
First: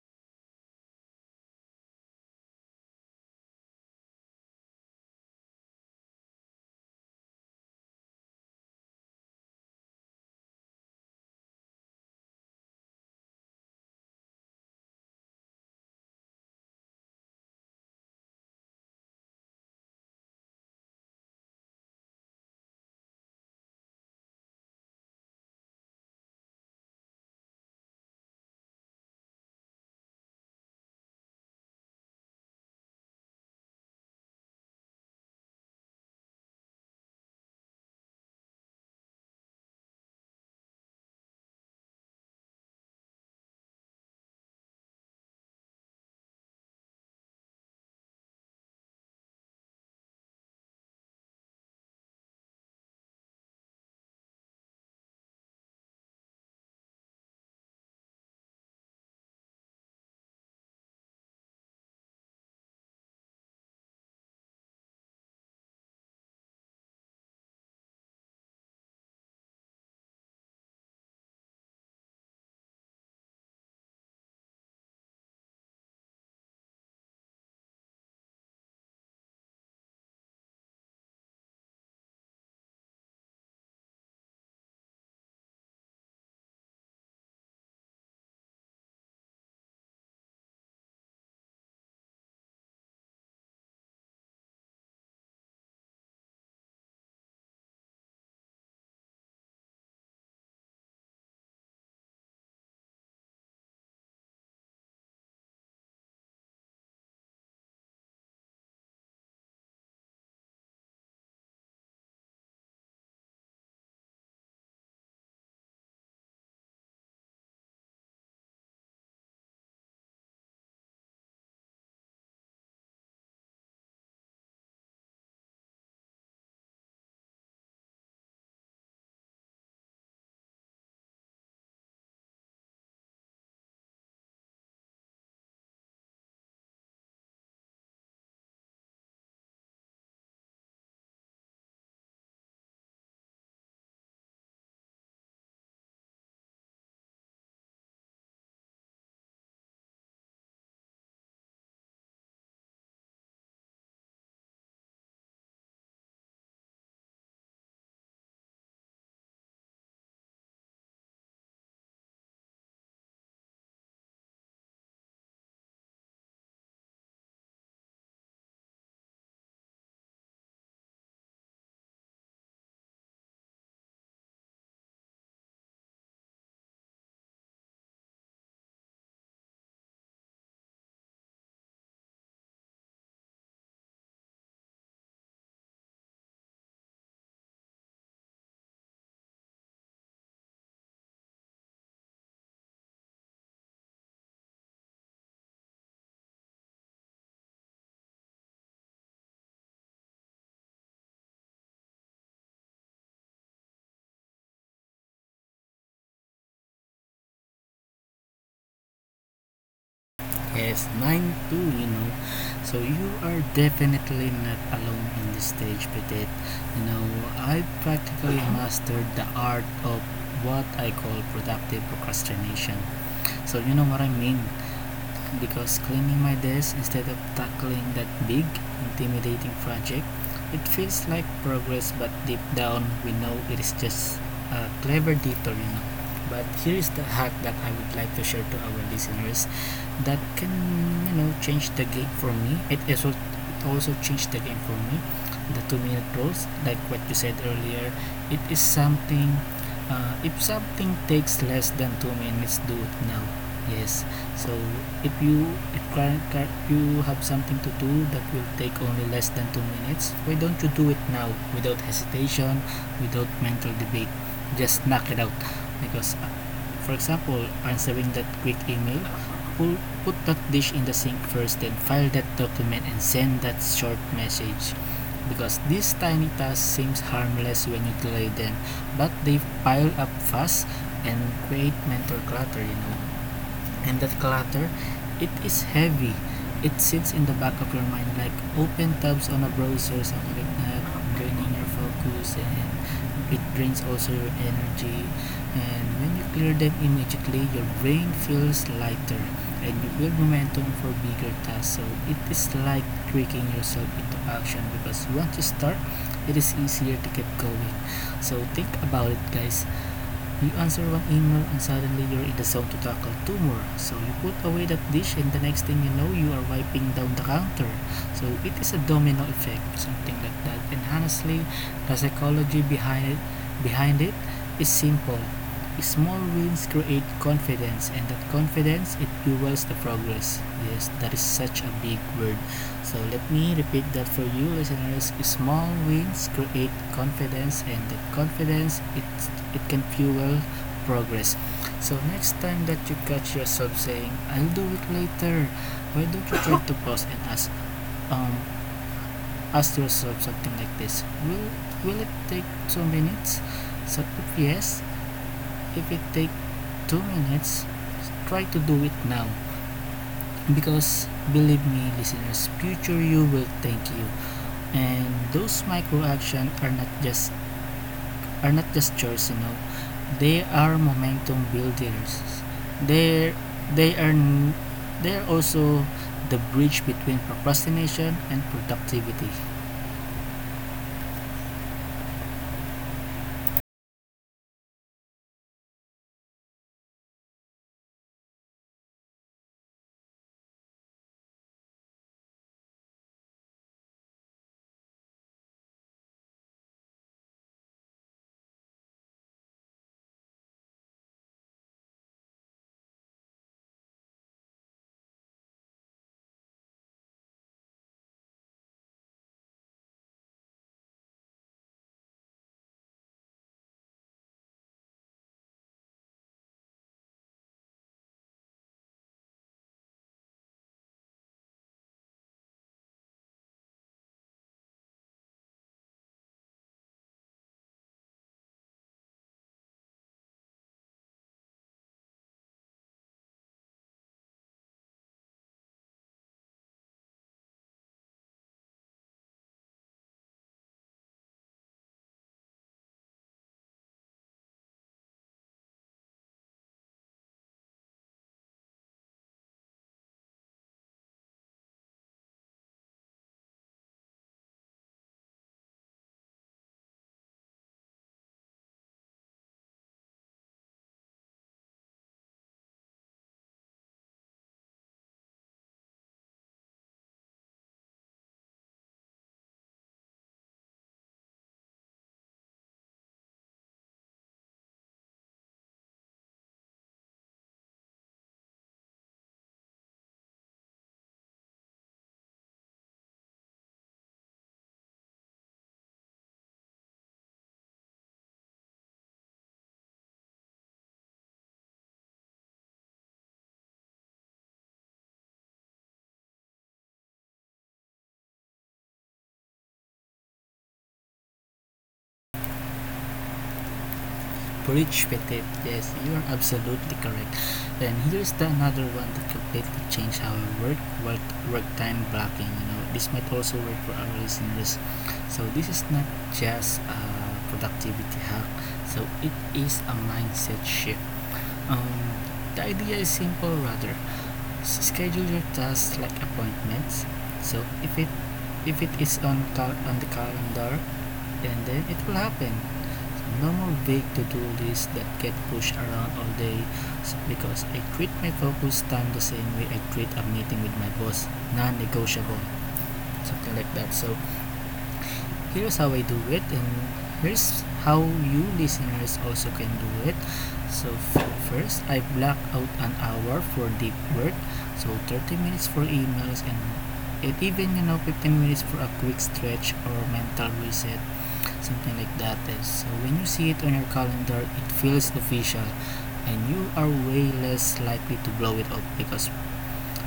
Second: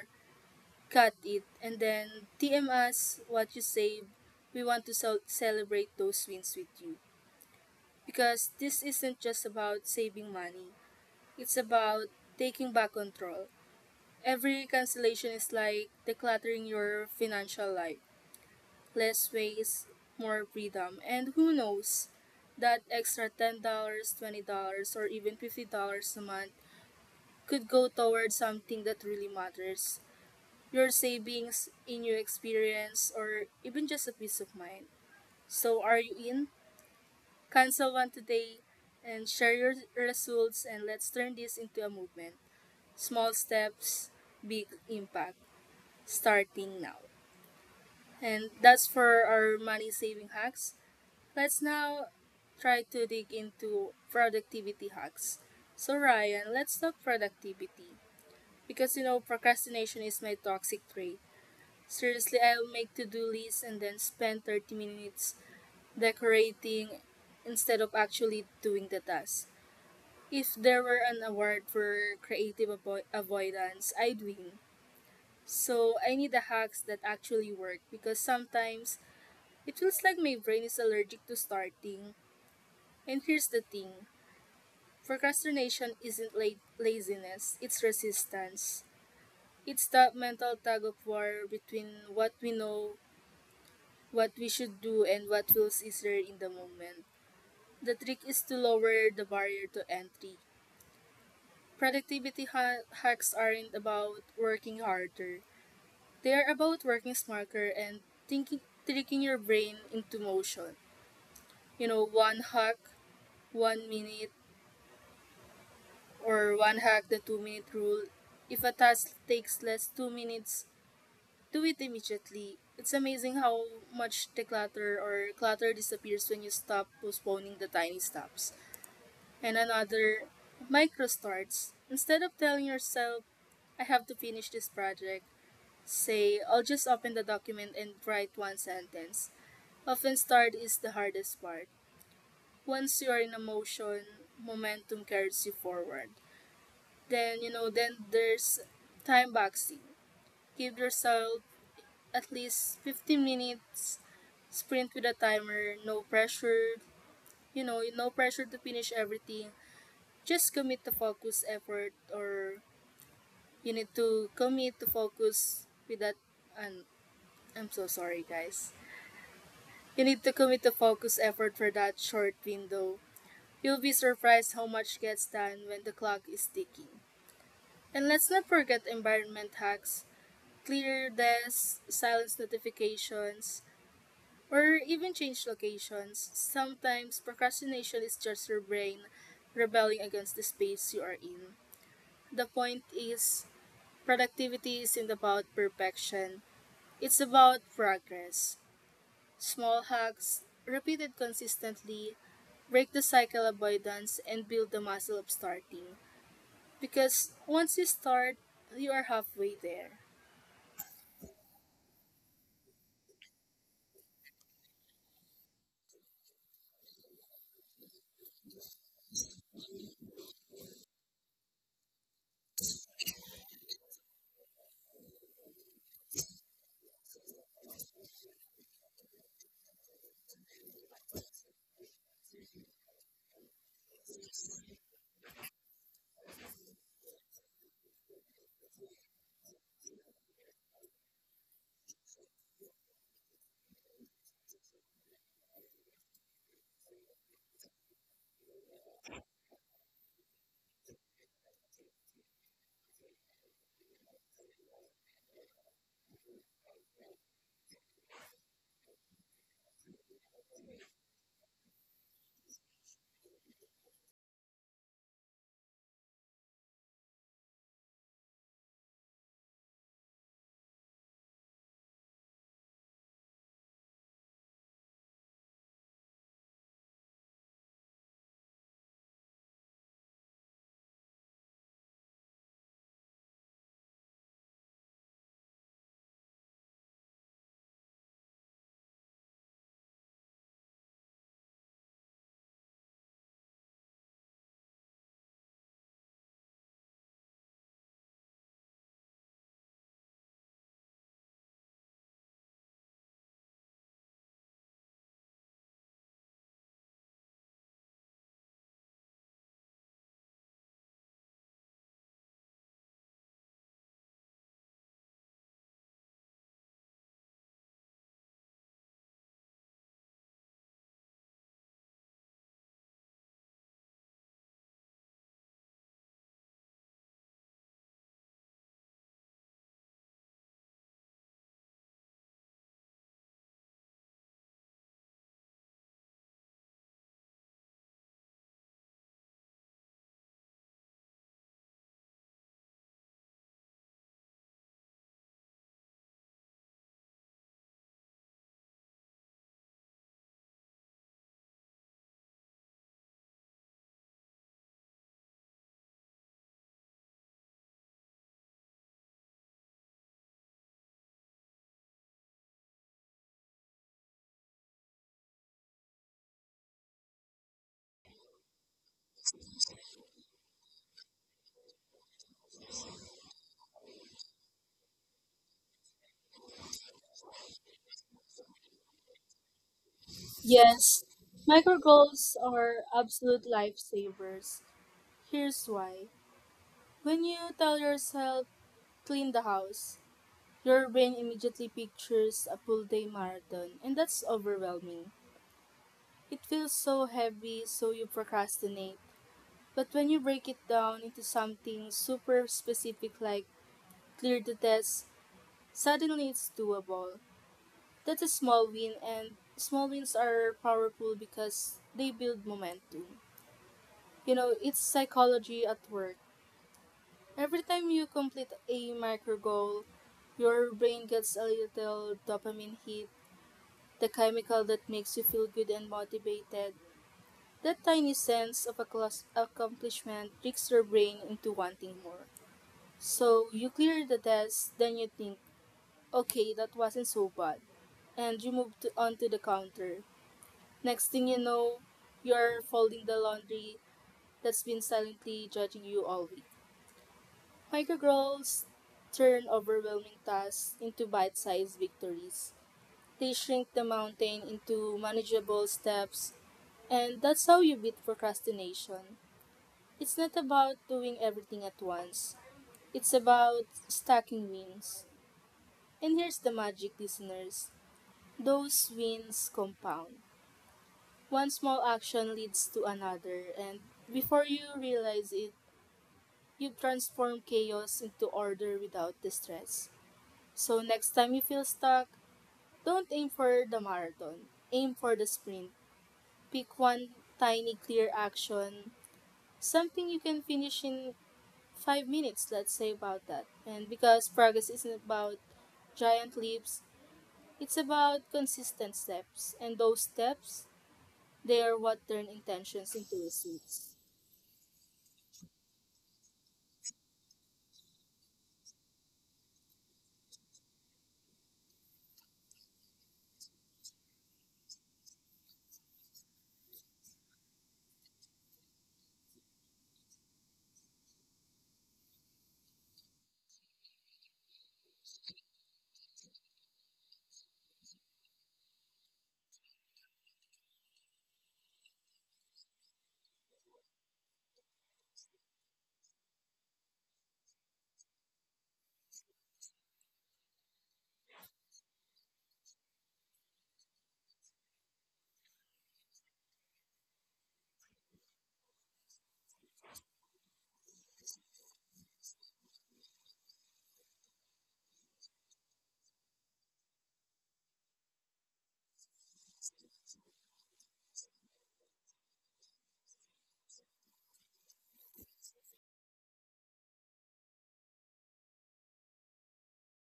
S1: cut it and then DM us what you save. We want to celebrate those wins with you. Because this isn't just about saving money, it's about taking back control. Every cancellation is like decluttering your financial life. Less waste, more freedom. And who knows, that extra $10, dollars, $20, or even $50 a month could go towards something that really matters: your savings, a new experience, or even just a peace of mind. So, are you in? Cancel one today and share your results, and let's turn this into a movement. Small steps, big impact, starting now. And that's for our money saving hacks. Let's now try to dig into productivity hacks. So, Ryan, let's talk productivity because you know procrastination is my toxic trait. Seriously, I'll make to-do lists and then spend 30 minutes decorating instead of actually doing the task. If there were an award for creative avoidance, I'd win. So I need the hacks that actually work because sometimes it feels like my brain is allergic to starting. And here's the thing, procrastination isn't laziness, it's resistance. It's that mental tug of war between what we know what we should do and what feels easier in the moment. The trick is to lower the barrier to entry. Productivity hacks aren't about working harder. They are about working smarter and thinking tricking your brain into motion. You know, one hack, 1 minute, or one hack the 2 minute rule. If a task takes less 2 minutes, do it immediately. It's amazing how much declutter or clutter disappears when you stop postponing the tiny steps. And another, micro starts. Instead of telling yourself, I have to finish this project, say, I'll just open the document and write one sentence. Often, start is the hardest part. Once you are in a motion, momentum carries you forward. Then, then there's time boxing. Give yourself at least 15 minutes, sprint with a timer, no pressure, no pressure to finish everything. Just commit the focus, effort, or You need to commit to focus with that. And I'm so sorry, guys. You need to commit to focus effort for that short window. You'll be surprised how much gets done when the clock is ticking. And let's not forget environment hacks. Clear your desk, silence notifications, or even change locations. Sometimes procrastination is just your brain rebelling against the space you are in. The point is, productivity isn't about perfection, it's about progress. Small hacks, repeated consistently, break the cycle of avoidance, and build the muscle of starting. Because once you start, you are halfway there.
S2: Yes, nine two, So you are definitely not alone in this stage, Petit. You know, I practically mastered the art of what I call productive procrastination. So you know what I mean? Because cleaning my desk instead of tackling that big, intimidating project, it feels like progress, but deep down we know it is just a clever detour, But here is the hack that I would like to share to our listeners, that can, change the game for me. It also changed the game for me, the 2 minute rules like what you said earlier. It is something, if something takes less than 2 minutes, do it now. Yes. So if you if current, you have something to do that will take only less than 2 minutes, why don't you do it now? Without hesitation, without mental debate, just knock it out. Because, for example, answering that quick email, pull put that dish in the sink first, then file that document and send that short message. Because these tiny tasks seems harmless when you delay them, but they pile up fast and create mental clutter, And that clutter, it is heavy. It sits in the back of your mind like open tabs on a browser, something like that, draining your focus and it drains also your energy. And when you clear them immediately, your brain feels lighter and you build momentum for bigger tasks. So it is like tricking yourself into action, because once you start, it is easier to keep going. So think about it, guys. You answer one email and suddenly you're in the zone to tackle two more. So you put away that dish and the next thing you know you are wiping down the counter. So it is a domino effect, something like that. And honestly, the psychology behind it is simple. Small wins create confidence and that confidence it fuels the progress. Yes, that is such a big word. So let me repeat that for you listeners. Small wins create confidence and that confidence, it can fuel progress. So next time that you catch yourself saying, I'll do it later, why don't you try to pause and ask, um, ask yourself something like this. Will it take 2 minutes? So if yes, if it take 2 minutes, try to do it now. Because believe me, listeners, future you will thank you. And those micro actions are not just chores, They are momentum builders. They they are they are also the bridge between procrastination and productivity.
S1: Yes, micro goals are absolute lifesavers. Here's why. When you tell yourself, clean the house, your brain immediately pictures a full day marathon, and that's overwhelming. It feels so heavy, so you procrastinate. But when you break it down into something super specific like clear the test, suddenly it's doable. That's a small win, and small wins are powerful because they build momentum. You know, it's psychology at work. Every time you complete a micro goal, your brain gets a little dopamine hit, the chemical that makes you feel good and motivated. That tiny sense of accomplishment tricks your brain into wanting more. So you clear the desk, then you think, okay, that wasn't so bad. And you onto the counter. Next thing you know, you're folding the laundry that's been silently judging you all week. Microgirls turn overwhelming tasks into bite sized victories. They shrink the mountain into manageable steps, and that's how you beat procrastination. It's not about doing everything at once, it's about stacking wins. And here's the magic, listeners, those wins compound. One small action leads to another, and before you realize it, you've transformed chaos into order without distress. So next time you feel stuck, don't aim for the marathon. Aim for the sprint. Pick one tiny clear action, something you can finish in 5 minutes, let's say about that. And because progress isn't about giant leaps, it's about consistent steps. And those steps, they are what turn intentions into receipts.
S2: Bridge between, yes, you are absolutely correct. And here's the another one that completely changed how we work, time blocking. You know, this might also work for our listeners. So this is not just a productivity hack. So it is a mindset shift. Um, the idea is simple rather. Schedule your tasks like appointments. So if it is on on the calendar, and then it will happen. So no more vague to-do lists that get pushed around all day, because I treat my focus time the same way I treat a meeting with my boss, non-negotiable, something like that. So here's how I do it, and here's how you listeners also can do it. So, first, I block out an hour for deep work. So, 30 minutes for emails, and even you know 15 minutes for a quick stretch or mental reset, something like that. So when you see it on your calendar it feels official, and you are way less likely to blow it up. Because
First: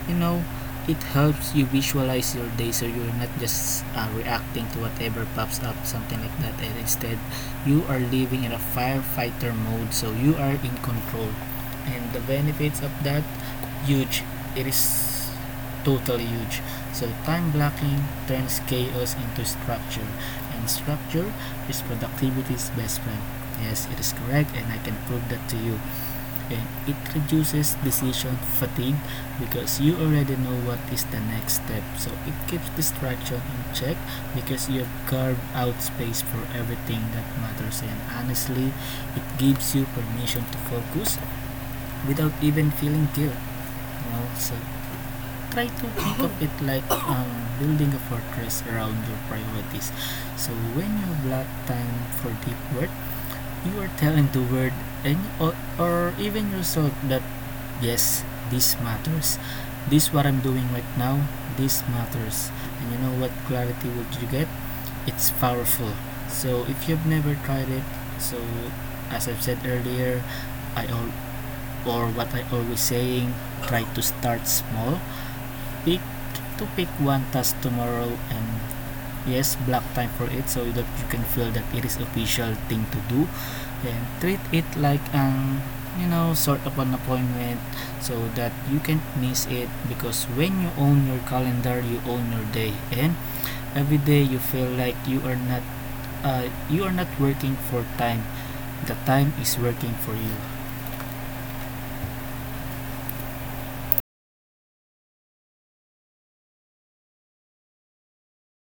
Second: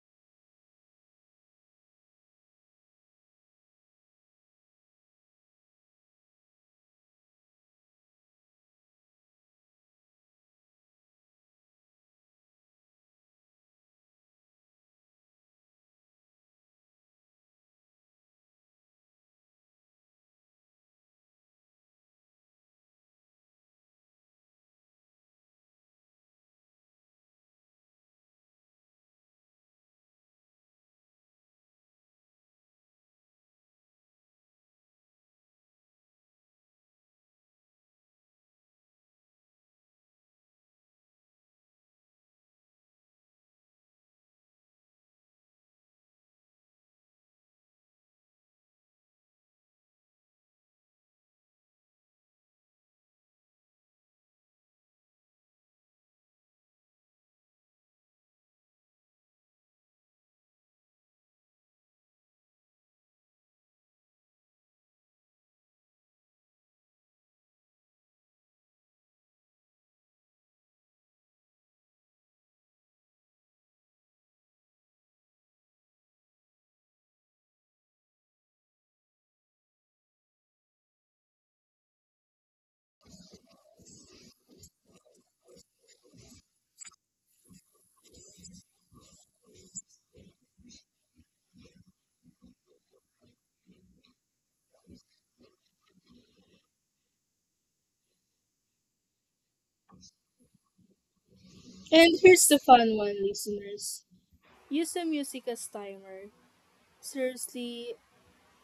S2: you know it helps you visualize your day, so you're not just reacting to whatever pops up, something like that, and instead you are living in a firefighter mode, so you are in control. And the benefits of that, huge. It is totally huge. So time blocking turns chaos into structure, and structure is productivity's best friend. Yes, it is correct and I can prove that to you. And it reduces decision fatigue, because you already know what is the next step, so it keeps distraction in check, because you've carved out space for everything that matters. And honestly, it gives you permission to focus without even feeling guilt, you know? So try to think of it like, building a fortress around your priorities. So when you block time for deep work, you are telling the world and, or even yourself, that yes, this matters. This what I'm doing right now, this matters. And you know what clarity would you get, it's powerful. So if you've never tried it, so as I've said earlier, i al- or what I always saying, try to start small. pick pick one task tomorrow, and yes, block time for it so that you can feel that it is official thing to do. Then treat it like an, you know, sort of an appointment, so that you can't miss it. Because when you own your calendar you own your day, and every day you feel like you are not, you are not working for time, the time is working for you.
S1: And here's the fun one, listeners. Use the music as timer. Seriously,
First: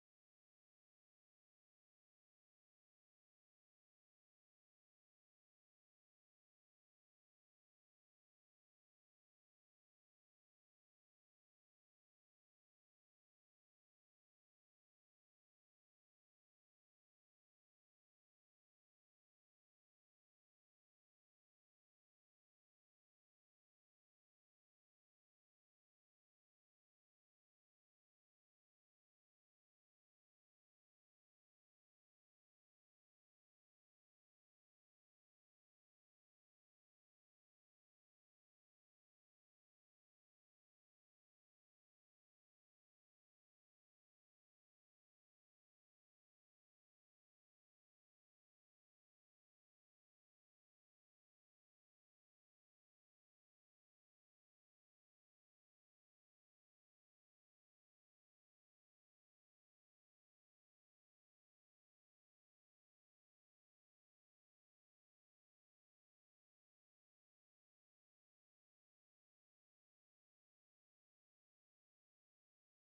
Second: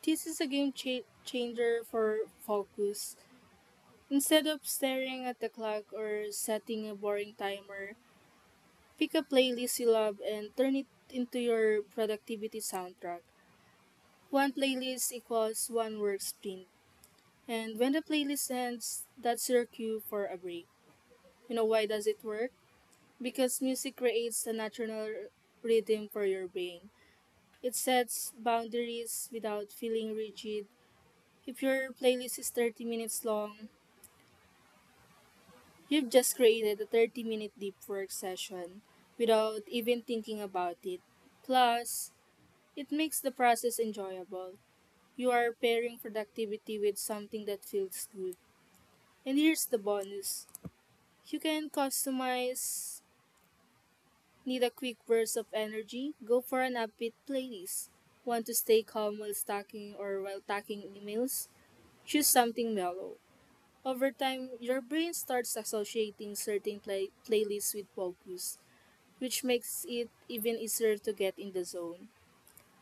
S1: this is a game changer for focus. Instead of staring at the clock or setting a boring timer, pick a playlist you love and turn it into your productivity soundtrack. One playlist equals one work sprint. And when the playlist ends, that's your cue for a break. You know why does it work? Because music creates a natural rhythm for your brain. It sets boundaries without feeling rigid. If your playlist is 30 minutes long, you've just created a 30-minute deep work session without even thinking about it. Plus, it makes the process enjoyable. You are pairing productivity with something that feels good. And here's the bonus, you can customize. Need a quick burst of energy? Go for an upbeat playlist. Want to stay calm while stacking or while tacking emails? Choose something mellow. Over time, your brain starts associating certain playlists with focus, which makes it even easier to get in the zone.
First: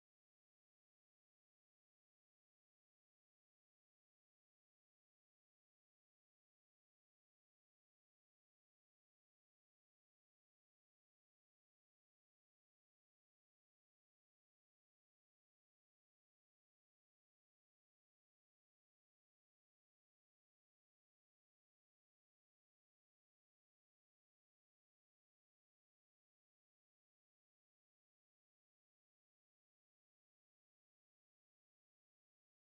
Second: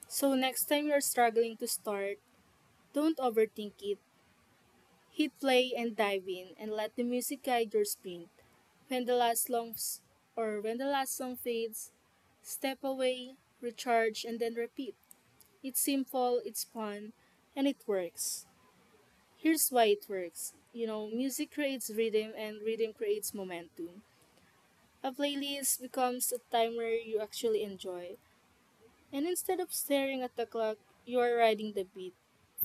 S1: So next time you're struggling to start, don't overthink it. Hit play and dive in and let the music guide your sprint. When the last song when the last song fades, step away, recharge and then repeat. It's simple, it's fun, and it works. Here's why it works. You know, music creates rhythm and rhythm creates momentum. A playlist becomes a timer you actually enjoy, and instead of staring at the clock, you are riding the beat.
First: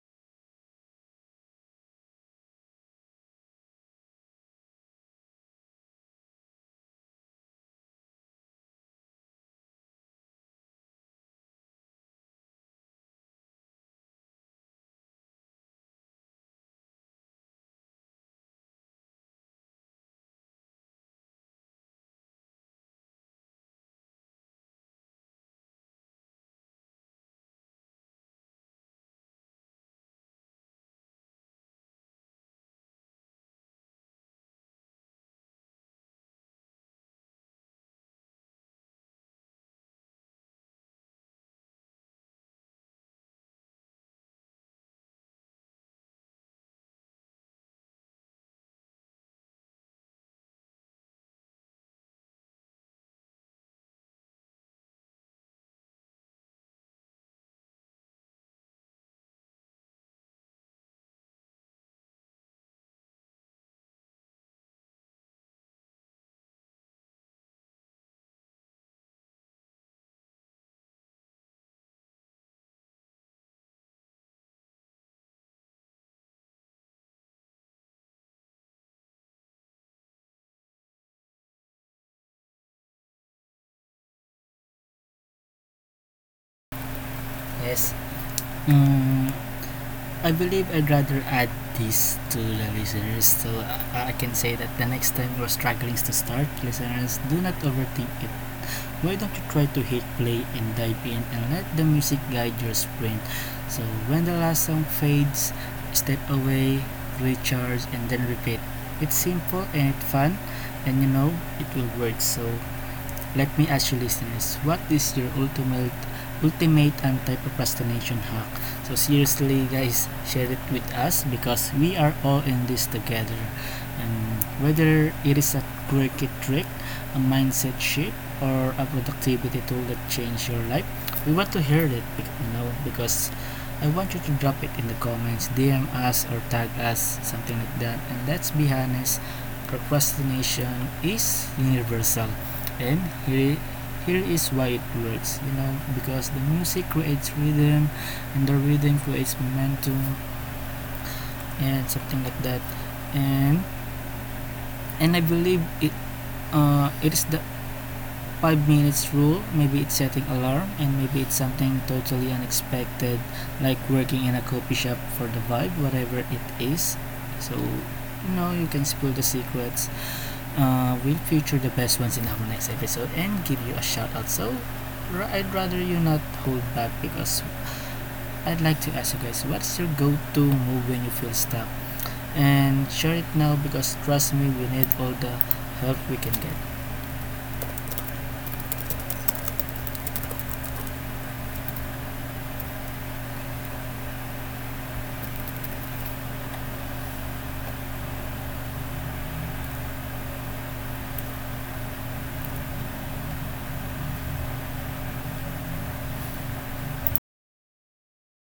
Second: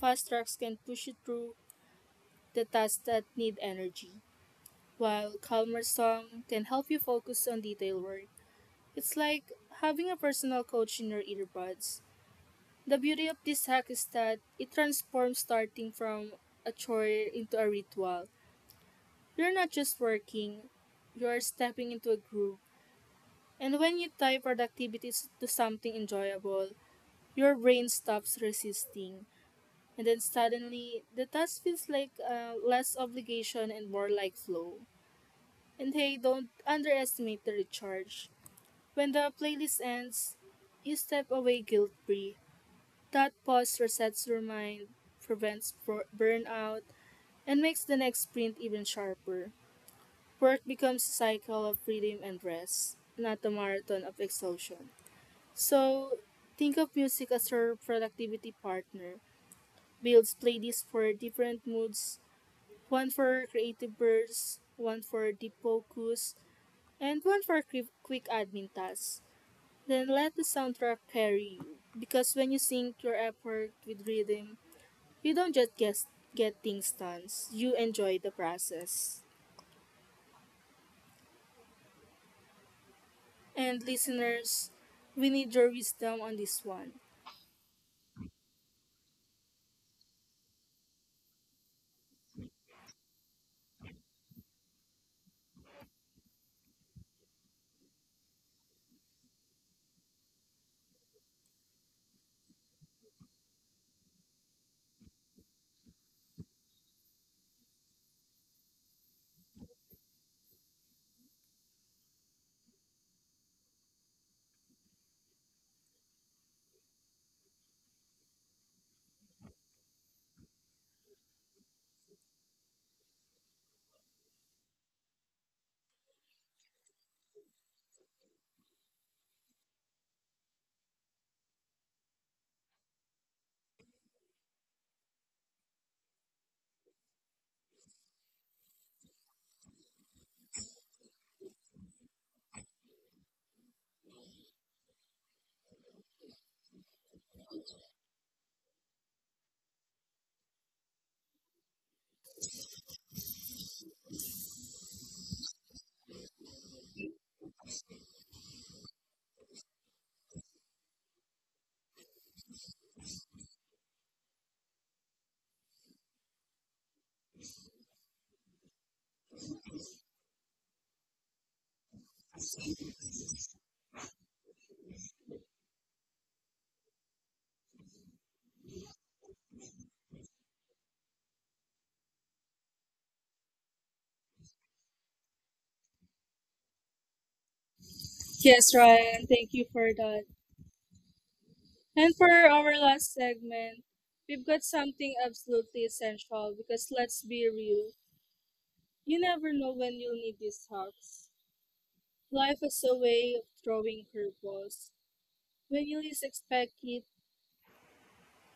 S1: Fast tracks can push you through the tasks that need energy, while calmer song can help you focus on detail work. It's like having a personal coach in your earbuds. The beauty of this hack is that it transforms starting from a chore into a ritual. You're not just working, you're stepping into a groove. And when you tie to something enjoyable, your brain stops resisting. And then suddenly, the task feels like less obligation and more like flow. And hey, don't underestimate the recharge. When the playlist ends, you step away guilt free. That pause resets your mind, prevents burnout, and makes the next sprint even sharper. Work becomes a cycle of freedom and rest, not a marathon of exhaustion. So, think of music as your productivity partner. Builds playlists for different moods, one for creative bursts, one for deep focus, and one for quick admin tasks. Then let the soundtrack carry you, because when you sync your effort with rhythm, you don't get things done, you enjoy the process. And listeners, we need your wisdom on this one.
S2: Yes. Mm, I believe I'd rather add this to the listeners. So I can say that the next time you're struggling to start, listeners, do not overthink it. Why don't you try to hit play and dive in and let the music guide your sprint. So when the last song fades, step away, recharge and then repeat. It's simple and it's fun, and you know it will work. So let me ask you listeners, what is your ultimate anti-procrastination hack? So seriously guys, share it with us because we are all in this together. And whether it is a quirky trick, a mindset shift, or a productivity tool that change your life, we want to hear it, you know, because I want you to drop it in the comments, DM us or tag us, something like that. And let's be honest, procrastination is universal. And here, here is why it works, you know, because the music creates rhythm and the rhythm creates momentum, and something like that. And and I believe it, it is the 5 minutes rule, maybe it's setting alarm, and maybe it's something totally unexpected, like working in a coffee shop for the vibe, whatever it is. So you know you can spill the secrets. We'll feature the best ones in our next episode and give you a shout out. So I'd rather you not hold back, because I'd like to ask you guys, what's your go to move when you feel stuck? And share it now because trust me, we need all the help we can get.
S1: Yes, Ryan, thank you for that. And for our last segment, we've got something absolutely essential because let's be real, you never know when you'll need these talks. Life is a way of throwing curveballs when you least expect it,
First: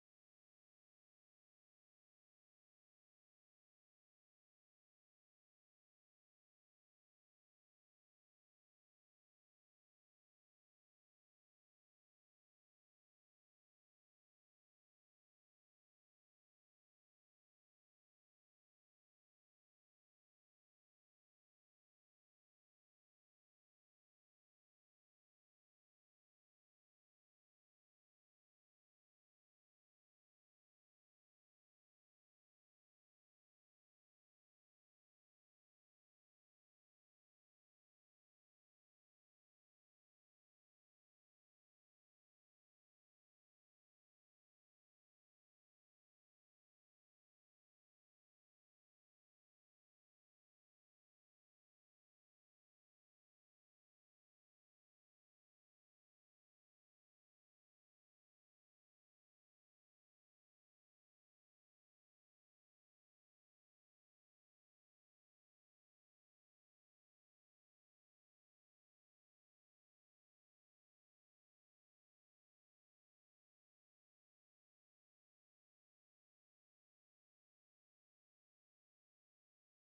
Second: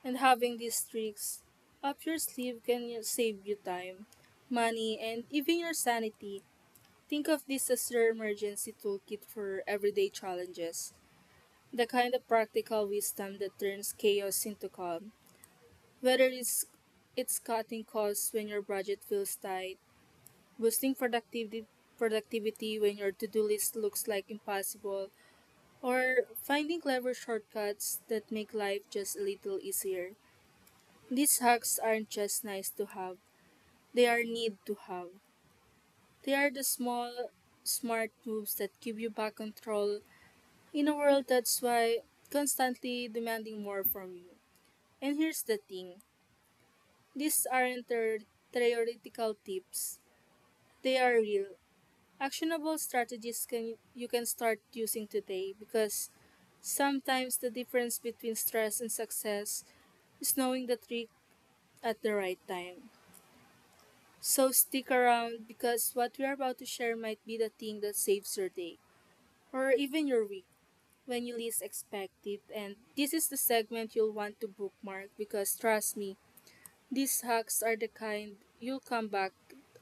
S1: and having these tricks up your sleeve can save you time, money, and even your sanity. Think of this as their emergency toolkit for everyday challenges, the kind of practical wisdom that turns chaos into calm. Whether it's cutting costs when your budget feels tight, boosting productivity when your to do list looks like impossible, or finding clever shortcuts that make life just a little easier. These hacks aren't just nice to have, they are need to have. They are the small, smart moves that give you back control in a world that's why constantly demanding more from you. And here's the thing, these aren't their theoretical tips, they are real, actionable strategies, can, you can start using today because sometimes the difference between stress and success is knowing the trick at the right time. So stick around because what we are about to share might be the thing that saves your day or even your week, when you least expect it. And this is the segment you'll want to bookmark because trust me, these hacks are the kind you'll come back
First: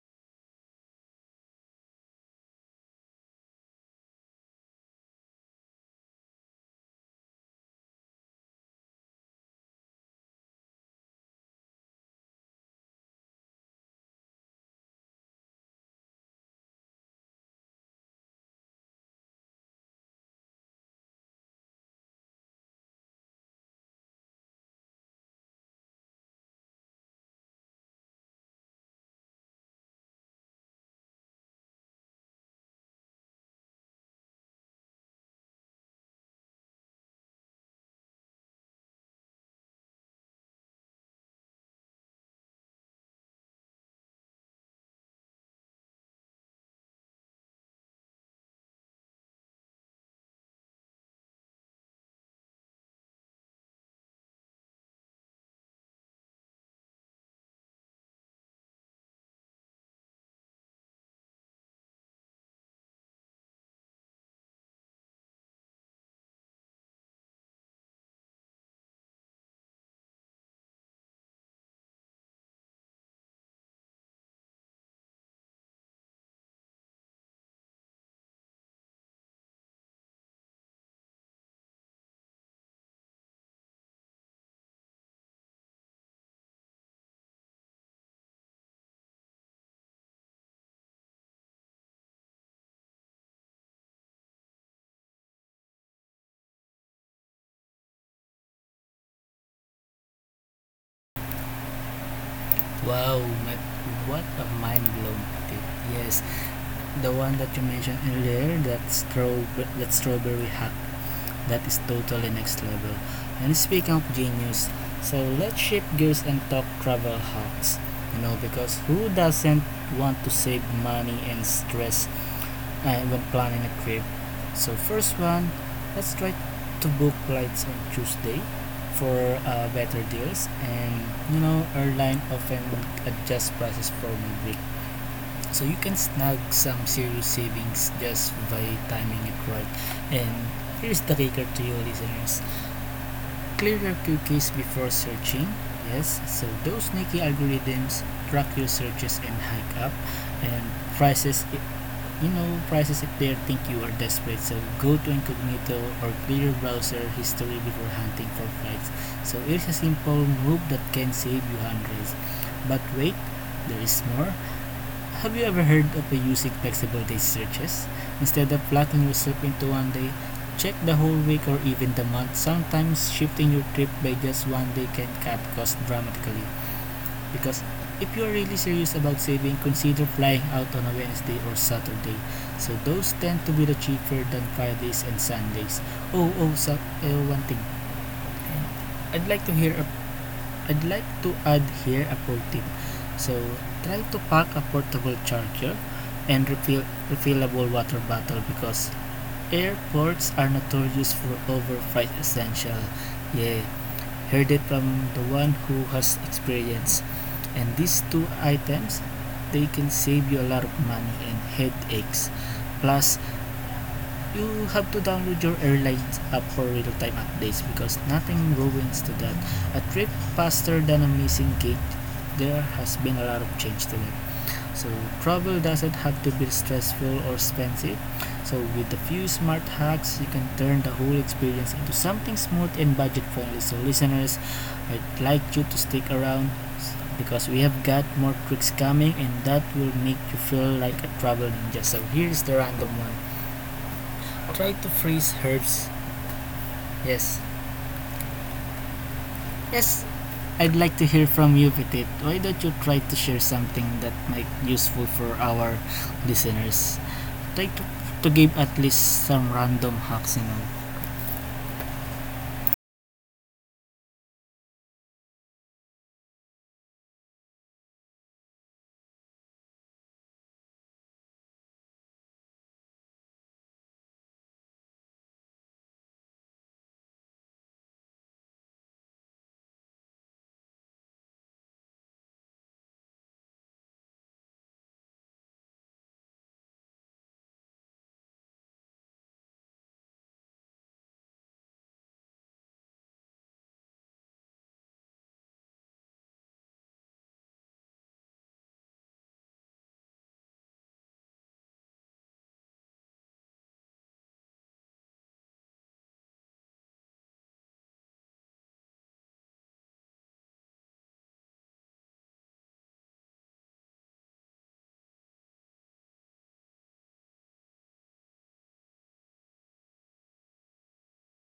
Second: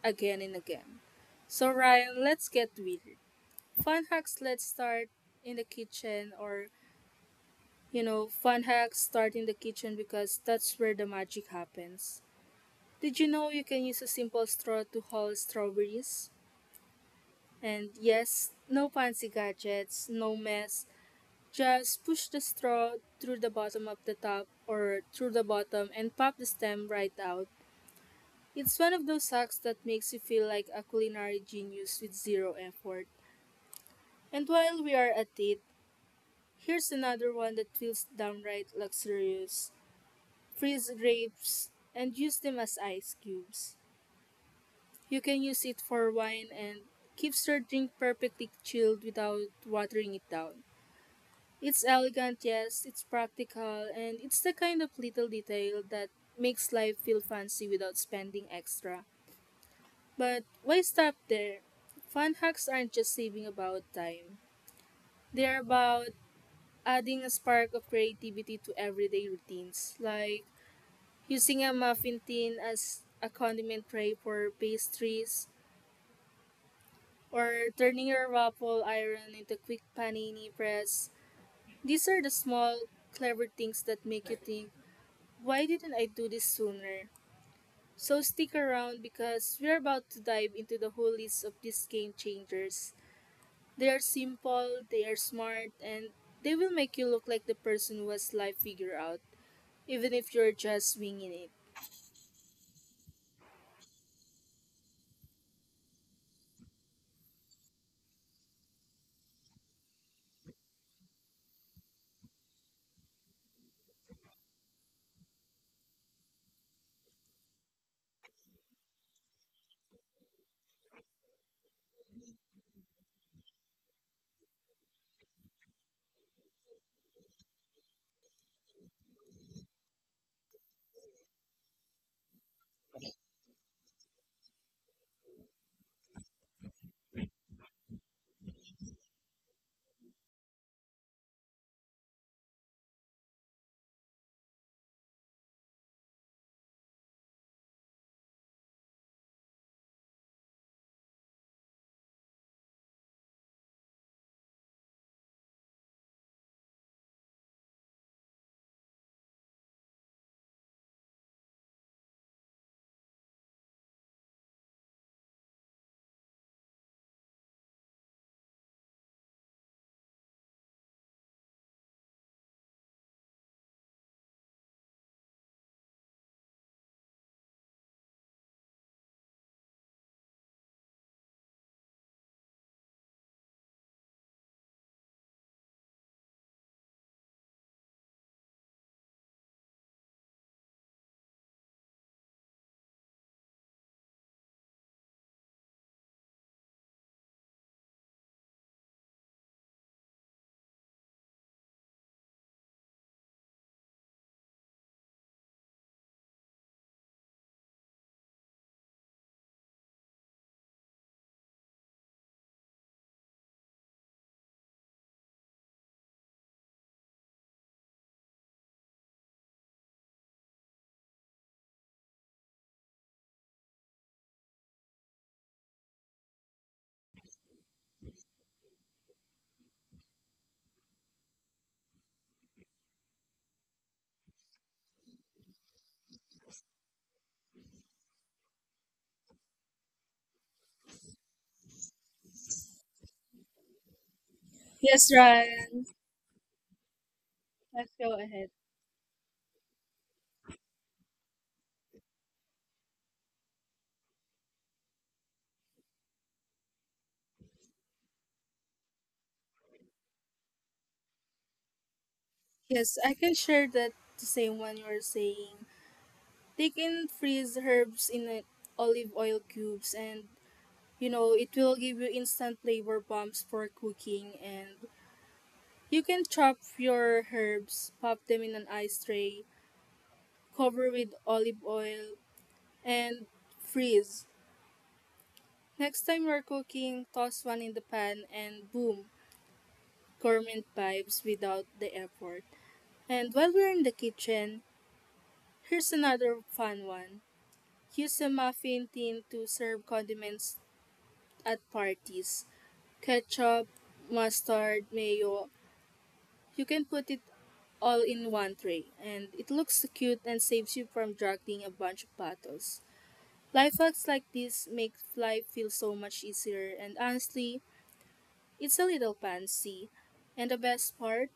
S1: again and again. So, Ryan, let's get weird. Fun hacks, let's start in the kitchen, fun hacks start in the kitchen because that's where the magic happens. Did you know you can use a simple straw to haul strawberries? And yes, no fancy gadgets, no mess, just push the straw through the bottom of the tub, or through the bottom and pop the stem right out. It's one of those hacks that makes you feel like a culinary genius with zero effort. And while we are at it, here's another one that feels downright luxurious. Freeze grapes and use them as ice cubes. You can use it for wine and keeps your drink perfectly chilled without watering it down. It's elegant, yes, it's practical, and it's the kind of little detail that makes life feel fancy without spending extra. But why stop there? Fun hacks aren't just saving about time. They're about adding a spark of creativity to everyday routines, like using a muffin tin as a condiment tray for pastries, or turning your waffle iron into a quick panini press. These are the small, clever things that make you think, why didn't I do this sooner? So stick around because we're about to dive into the whole list of these game changers. They are simple, they are smart, and they will make you look like the person who has life figured out, even if you're just winging it.
S2: Wow, what a mind blown tip. Yes, the one that you mentioned earlier, that strawberry hack, that is totally next level. And speaking of genius, so let's shift gears and talk travel hacks. You know, because who doesn't want to save money and stress when planning a trip? So first one, let's try to book flights on Tuesday for better deals, and you know airline often adjust prices for midweek, so you can snag some serious savings just by timing it right. And here's the kicker to you listeners: clear your cookies before searching. Yes, so those sneaky algorithms track your searches and hike up and prices, you know prices, if they think you are desperate. So go to incognito or clear your browser history before hunting for flights, so it's a simple move that can save you hundreds. But wait, there is more. Have you ever heard of using flexible day searches? Instead of locking yourself into one day, check the whole week or even the month. Sometimes shifting your trip by just one day can cut costs dramatically. Because if you're really serious about saving, consider flying out on a Wednesday or Saturday. So those tend to be the cheaper than Fridays and Sundays. Oh, oh, so, oh, one thing. I'd like to hear I'd like to add here a pro tip. So, try to pack a portable charger and refillable water bottle, because airports are notorious for overpriced essential. Yeah, heard it from the one who has experience. And these two items, they can save you a lot of money and headaches. Plus, you have to download your airlines app for real-time updates because nothing ruins to that. A trip faster than a missing gate. There has been a lot of change to it. So travel doesn't have to be stressful or expensive. So with a few smart hacks, you can turn the whole experience into something smooth and budget-friendly. So listeners, I'd like you to stick around because we have got more tricks coming, and that will make you feel like a travel ninja. So here's the random one. Try to
S1: Yes,
S2: freeze herbs.
S1: Ryan.
S2: Yes.
S1: Let's go ahead.
S2: Yes, I'd like to hear from you, Petit. Why don't you try to share something that might be useful for our listeners? Try to give at least some random hacks, you know.
S1: Yes, I can share that the same one you were saying. They can freeze herbs in olive oil cubes, and you know it will give you instant flavor bumps for cooking. And you can chop your herbs, pop them in an ice tray, cover with olive oil, and freeze. Next time you're cooking, toss one in the pan and boom, gourmet vibes without the effort. And while we're in the kitchen, here's another fun one. Use a muffin tin to serve condiments at parties. Ketchup, mustard, mayo. You can put it all in one tray, and it looks cute and saves you from juggling a bunch of bottles. Life hacks like this make life feel so much easier, and honestly, it's a little fancy. And the best part,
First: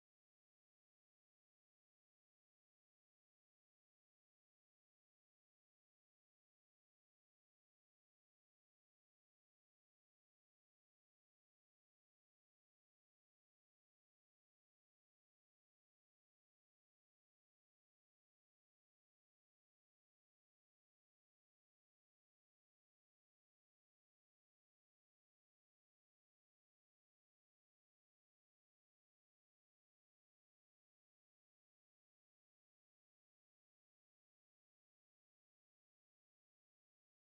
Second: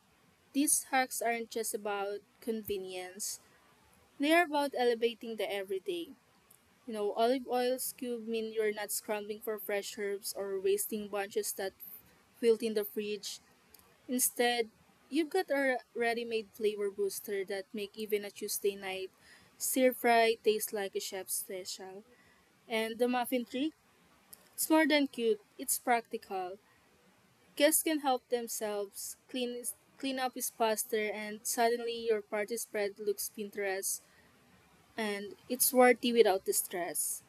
S1: these hacks aren't just about convenience, they are about elevating the everyday. You know, olive oil cube mean you're not scrambling for fresh herbs or wasting bunches that wilt in the fridge. Instead, you've got a ready-made flavor booster that make even a Tuesday night stir fry taste like a chef's special. And the muffin trick? It's more than cute, it's practical. Guests can help themselves, clean up is faster, and suddenly your party spread looks Pinterest and it's worthy without the stress.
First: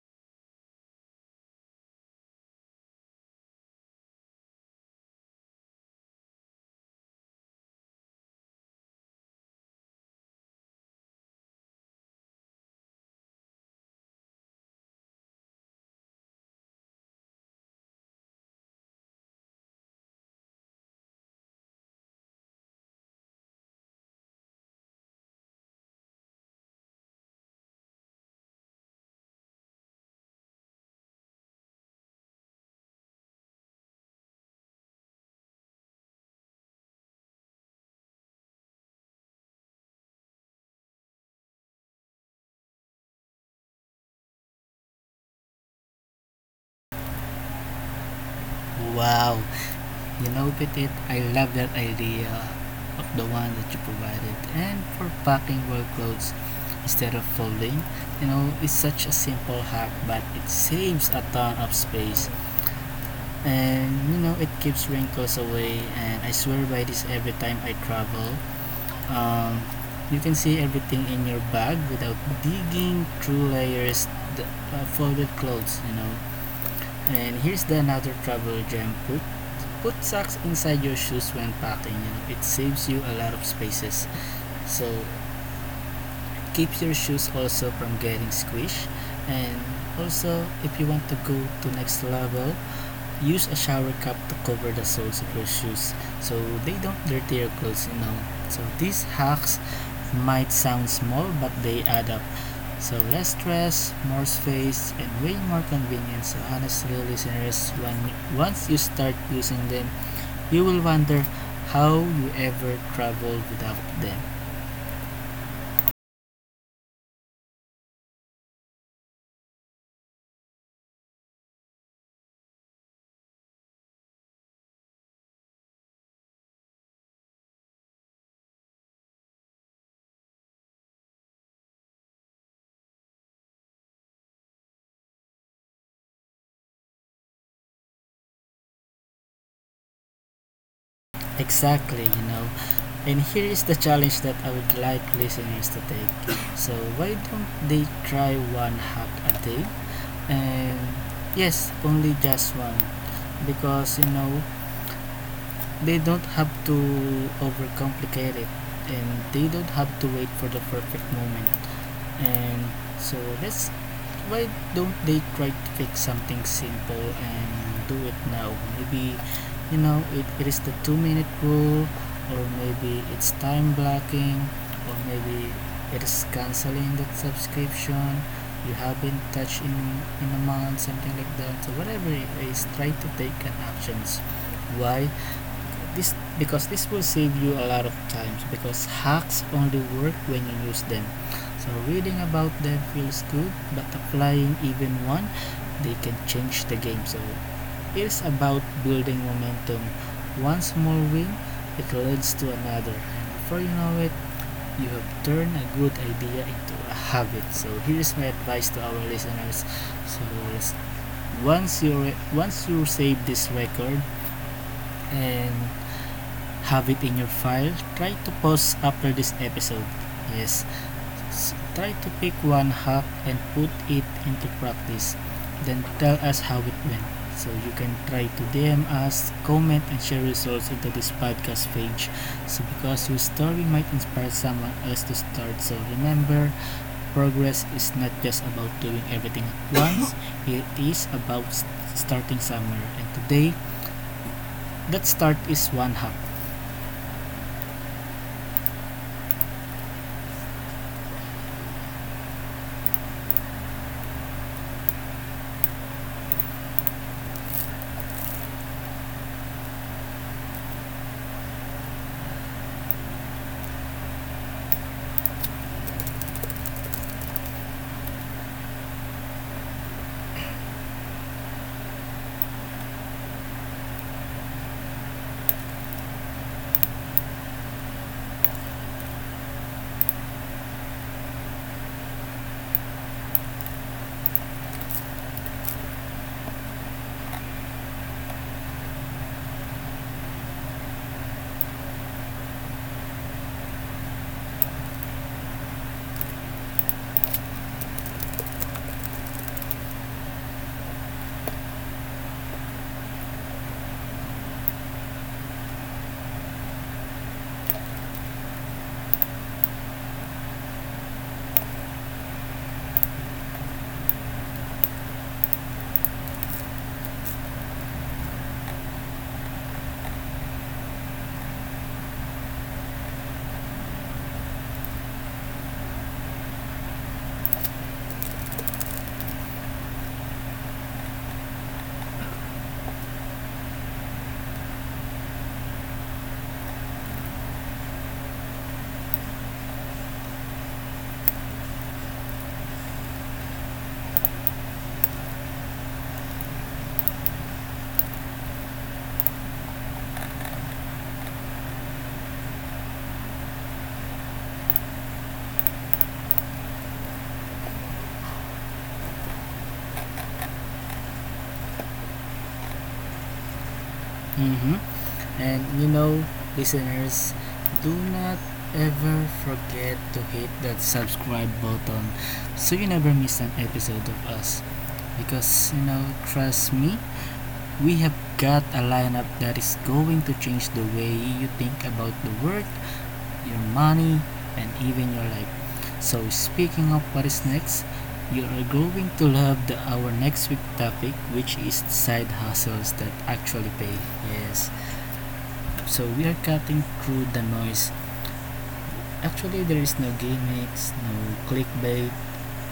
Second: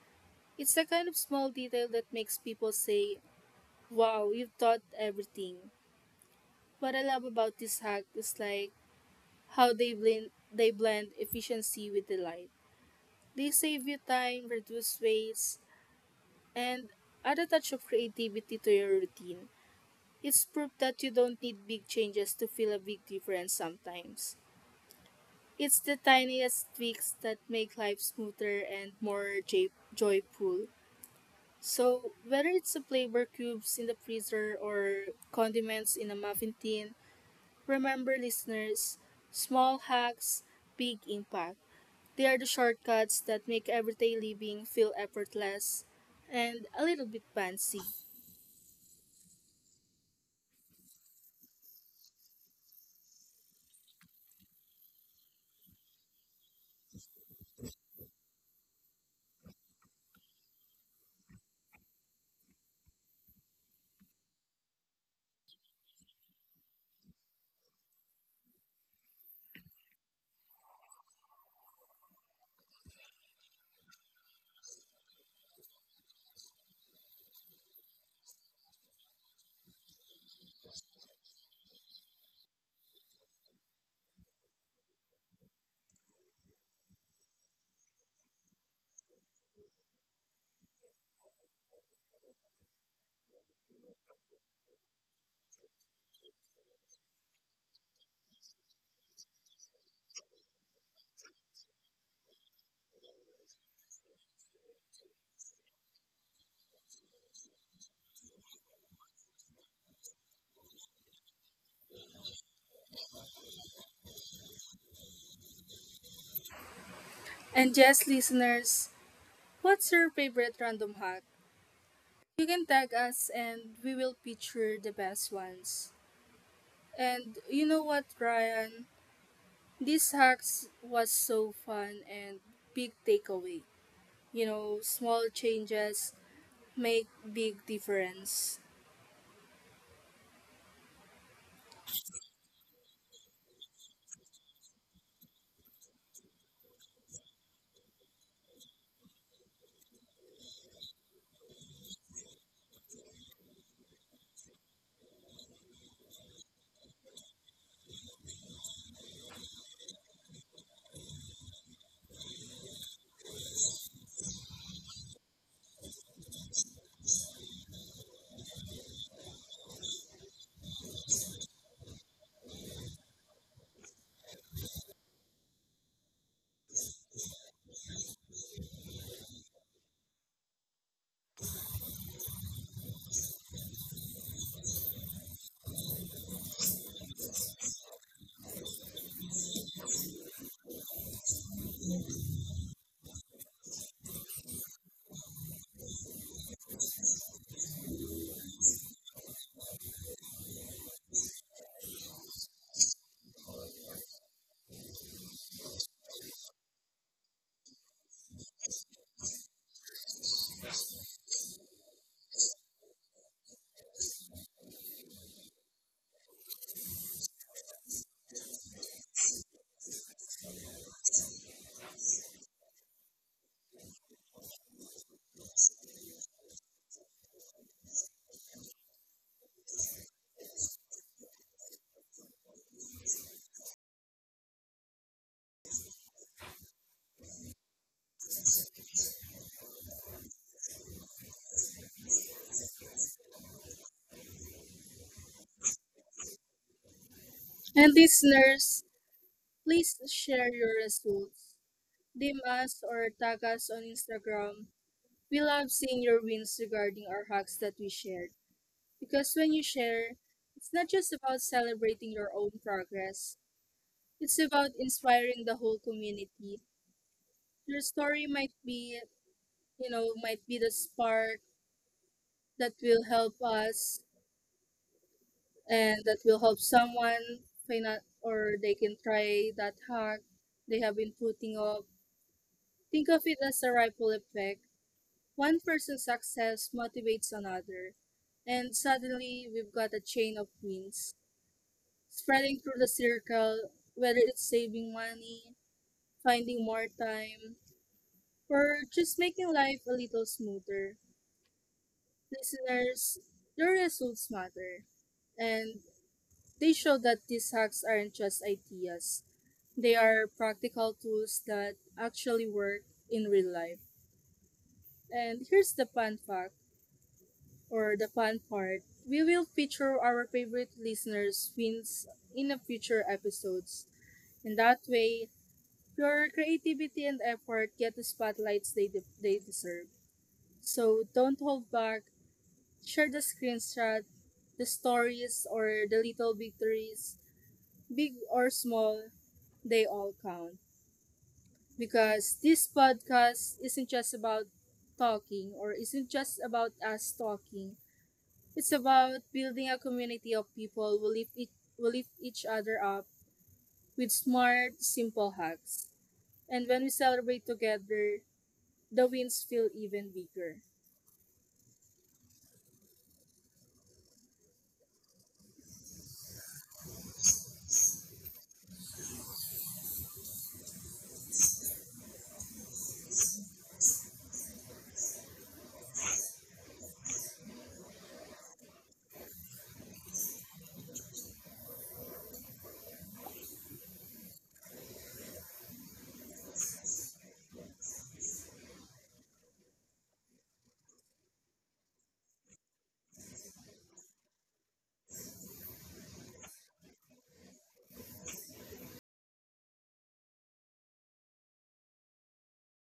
S1: It's the kind of small detail that makes people say, wow, you've thought everything. What I love about this hack is like how they blend efficiency with delight. They save you time, reduce waste, and add a touch of creativity to your routine. It's proof that you don't need big changes to feel a big difference sometimes. It's the tiniest tweaks that make life smoother and more joyful. So, whether it's the flavor cubes in the freezer or condiments in a muffin tin, remember listeners, small hacks, big impact. They are the shortcuts that make everyday living feel effortless and a little bit fancy.
S2: Wow. You know, Petit, I love that idea of the one that you provided. And for packing well clothes instead of folding, you know, it's such a simple hack, but it saves a ton of space. And you know it keeps wrinkles away, and I swear by this every time I travel. um, you can see everything in your bag without digging through layers of folded clothes, you know. And here's the another travel gem: put socks inside your shoes when packing, you know it saves you a lot of spaces. So it keeps your shoes also from getting squished. And also, if you want to go to next level, use a shower cap to cover the soles of your shoes so they don't dirty your clothes, you know. So these hacks might sound small, but they add up. So less stress, more space, and way more convenience. So honestly, listeners, when once you start using them, you will wonder how you ever traveled without them.
S1: And yes, listeners, what's your favorite random hack? You can tag us and we will feature the best ones. And you know what, Ryan? These hacks was so fun and big takeaway. You know, small changes make big difference.
S2: Exactly, you know. And here is the challenge that I would like listeners to take. So why don't they try one hack a day? And yes, only just one. Because you know, they don't have to overcomplicate it, and they don't have to wait for the perfect moment. And so let's, why don't they try to fix something simple and do it now? Maybe, you know, it is the 2 minute rule, or maybe it's time blocking, or maybe it is canceling that subscription you haven't touched in a month, something like that. So, whatever it is, try to take an actions. Why? This because this will save you a lot of times, because hacks only work when you use them. So reading about them feels good, but applying even one, they can change the game. So it is about building momentum. One small win, it leads to another. And before you know it, you have turned a good idea into a habit. So here is my advice to our listeners. So let once you once you save this record and have it in your file, try to pause after this episode. Yes, try to pick one hack and put it into practice. Then tell us how it went. So you can try to DM us, comment, and share results into this podcast page. So because your story might inspire someone else to start. So remember, progress is not just about doing everything at once. It is about starting somewhere. And today, that start is one hack.
S1: And listeners, please share your results, DM us or tag us on Instagram. We love seeing your wins regarding our hacks that we shared. Because when you share, it's not just about celebrating your own progress, it's about inspiring the whole community. Your story might be, you know, might be the spark that will help us and that will help someone find out or they can try that hack they have been putting up. Think of it as a ripple effect. One person's success motivates another, and suddenly we've got a chain of wins spreading through the circle, whether it's saving money, finding more time, or just making life a little smoother. Listeners, your results matter, and they show that these hacks aren't just ideas. They are practical tools that actually work in real life. And here's the fun fact or the fun part, we will feature our favorite listeners' wins in the future episodes. In that way, your creativity and effort get the spotlights they, they deserve. So don't hold back, share the screenshot, the stories, or the little victories, big or small, they all count. Because this podcast isn't just about talking or isn't just about us talking. It's about building a community of people who who lift each other up with smart, simple hacks. And when we celebrate together, the wins feel even bigger.
S2: Mm-hmm. And you know, listeners, do not ever forget to hit that subscribe button so you never miss an episode of us. Because, you know, trust me, we have got a lineup that is going to change the way you think about the world, your money, and even your life. So, speaking of what is next, you are going to love our next week topic, which is side hustles that actually pay. Yes. So we are cutting through the noise. Actually, there is no gimmicks, no clickbait,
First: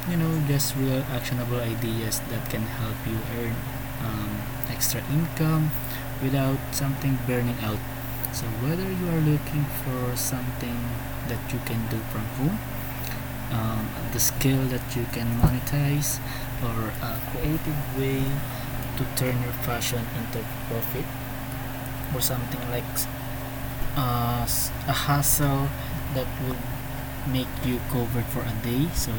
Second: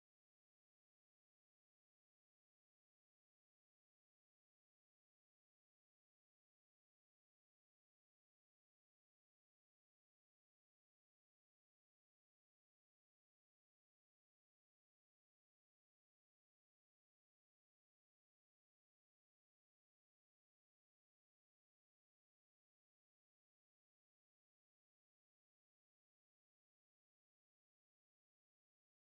S2: you know, just real actionable ideas that can help you earn um, extra income without something burning out. So whether you are looking for something that you can do from home, um, the skill that you can monetize, or a creative way to turn your passion into profit, or something like a hustle that will make you covered for a day. So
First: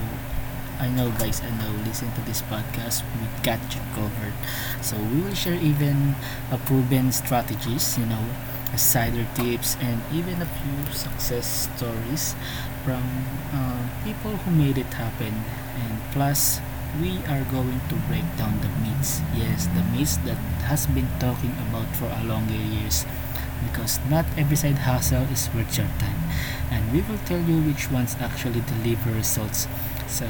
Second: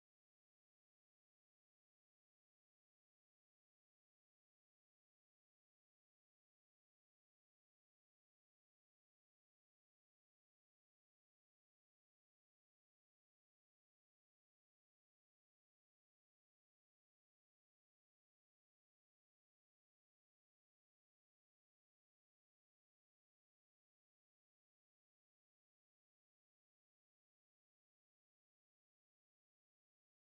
S2: I know guys, I know listen to this podcast, we got you covered. So we will share even a proven strategies, you know, insider tips, and even a few success stories from people who made it happen. And plus, we are going to break down the myths. Yes, the myths that has been talking about for a long years, because not every side hustle is worth your time. And we will tell you which ones actually deliver results. So,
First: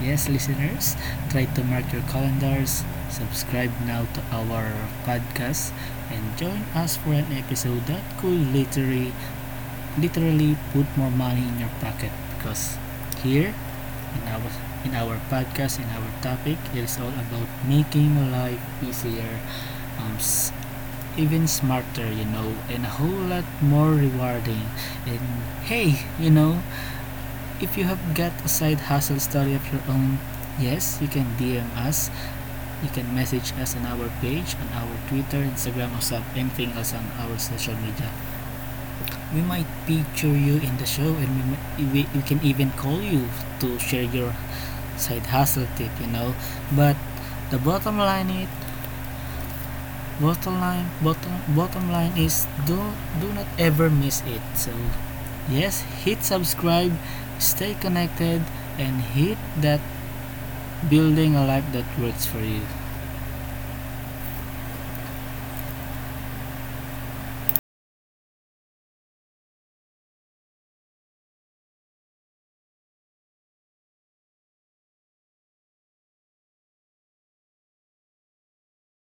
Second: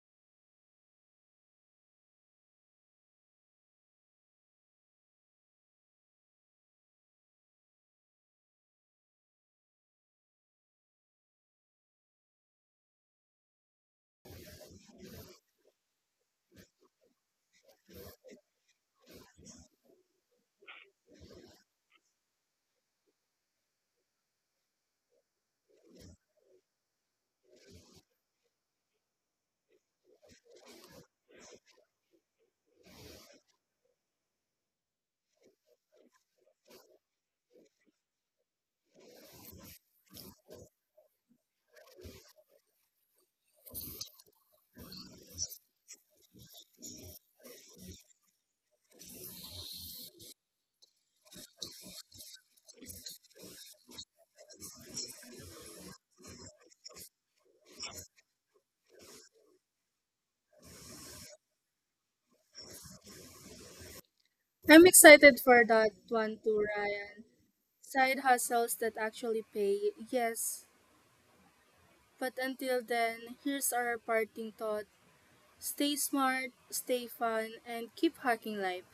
S2: yes, listeners, try to mark your calendars, subscribe now to our podcast, and join us for an episode that could literally, literally put more money in your pocket, because here in our in our podcast in our topic, it is all about making life easier, um, even smarter, you know, and a whole lot more rewarding. And hey, you know, if you have got a side hustle story of your own, yes, you can DM us. You can message us on our page, on our Twitter, Instagram, or some anything else on our social media. We might feature you in the show, and we can even call you to share your side hustle tip, you know. But the bottom line is bottom line bottom bottom line is do not ever miss it. So yes, hit subscribe, stay connected, and hit that building a life that works for you.
S1: I'm excited for that one too, Ryan. Side hustles that actually pay, yes. But until then, here's our parting thought. Stay smart, stay fun, and keep hacking life.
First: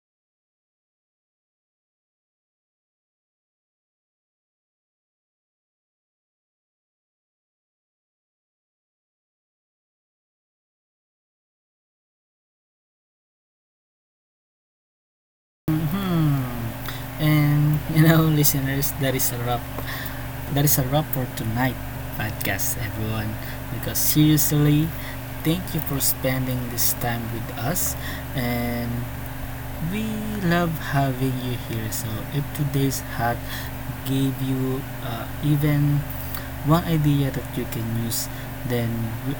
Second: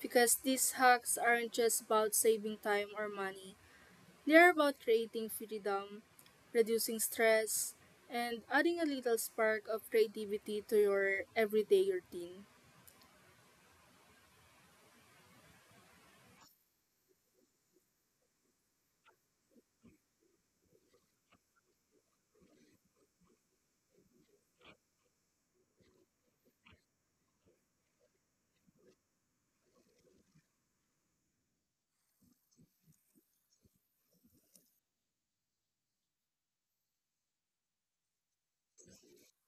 S1: Because these hacks aren't just about saving time or money. They're about creating freedom, reducing stress, and adding a little spark of creativity to your everyday routine.
S2: Hmm. And you know, listeners, that is a wrap. For tonight podcast, everyone, because seriously, thank you for spending this time with us. And we love having you here. So, if today's hack gave you even one idea that you can use, then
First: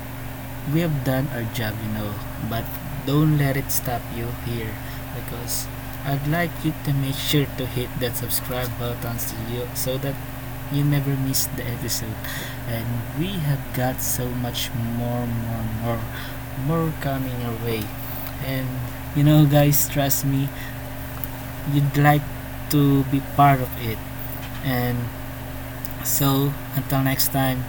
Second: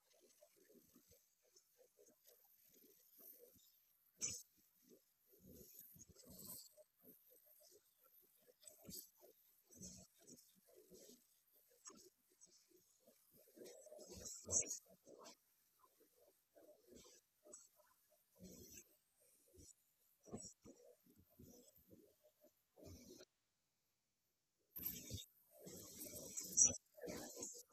S2: we have done our job, you know. But don't let it stop you here, because I'd like you to make sure to hit that subscribe button so, so that you never miss the episode. And we have got so much more coming your way. And you know, guys, trust me, you'd like to be part of it. And so, until next time,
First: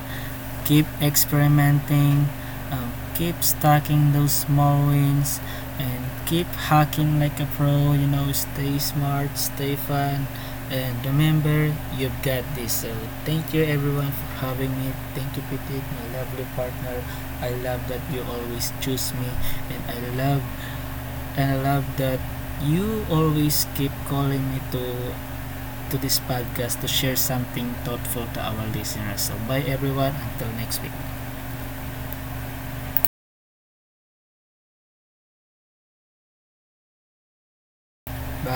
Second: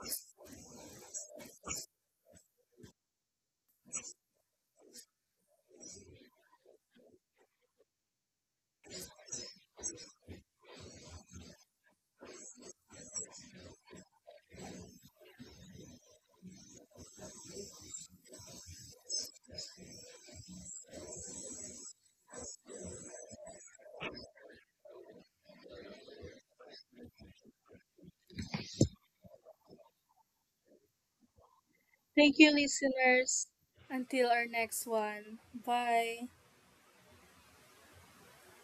S2: keep experimenting, keep stacking those small wins, and keep hacking like a pro. You know, stay smart, stay fun, and remember, you've got this. So, thank you everyone for having me. Thank you, Petit, my lovely partner. I love that you always choose me, and I love and I love that you always keep calling me to this podcast to share something thoughtful to our listeners. So bye everyone. Until next week.
S1: Thank you, listeners. Until our next one. Bye.
S2: Bye.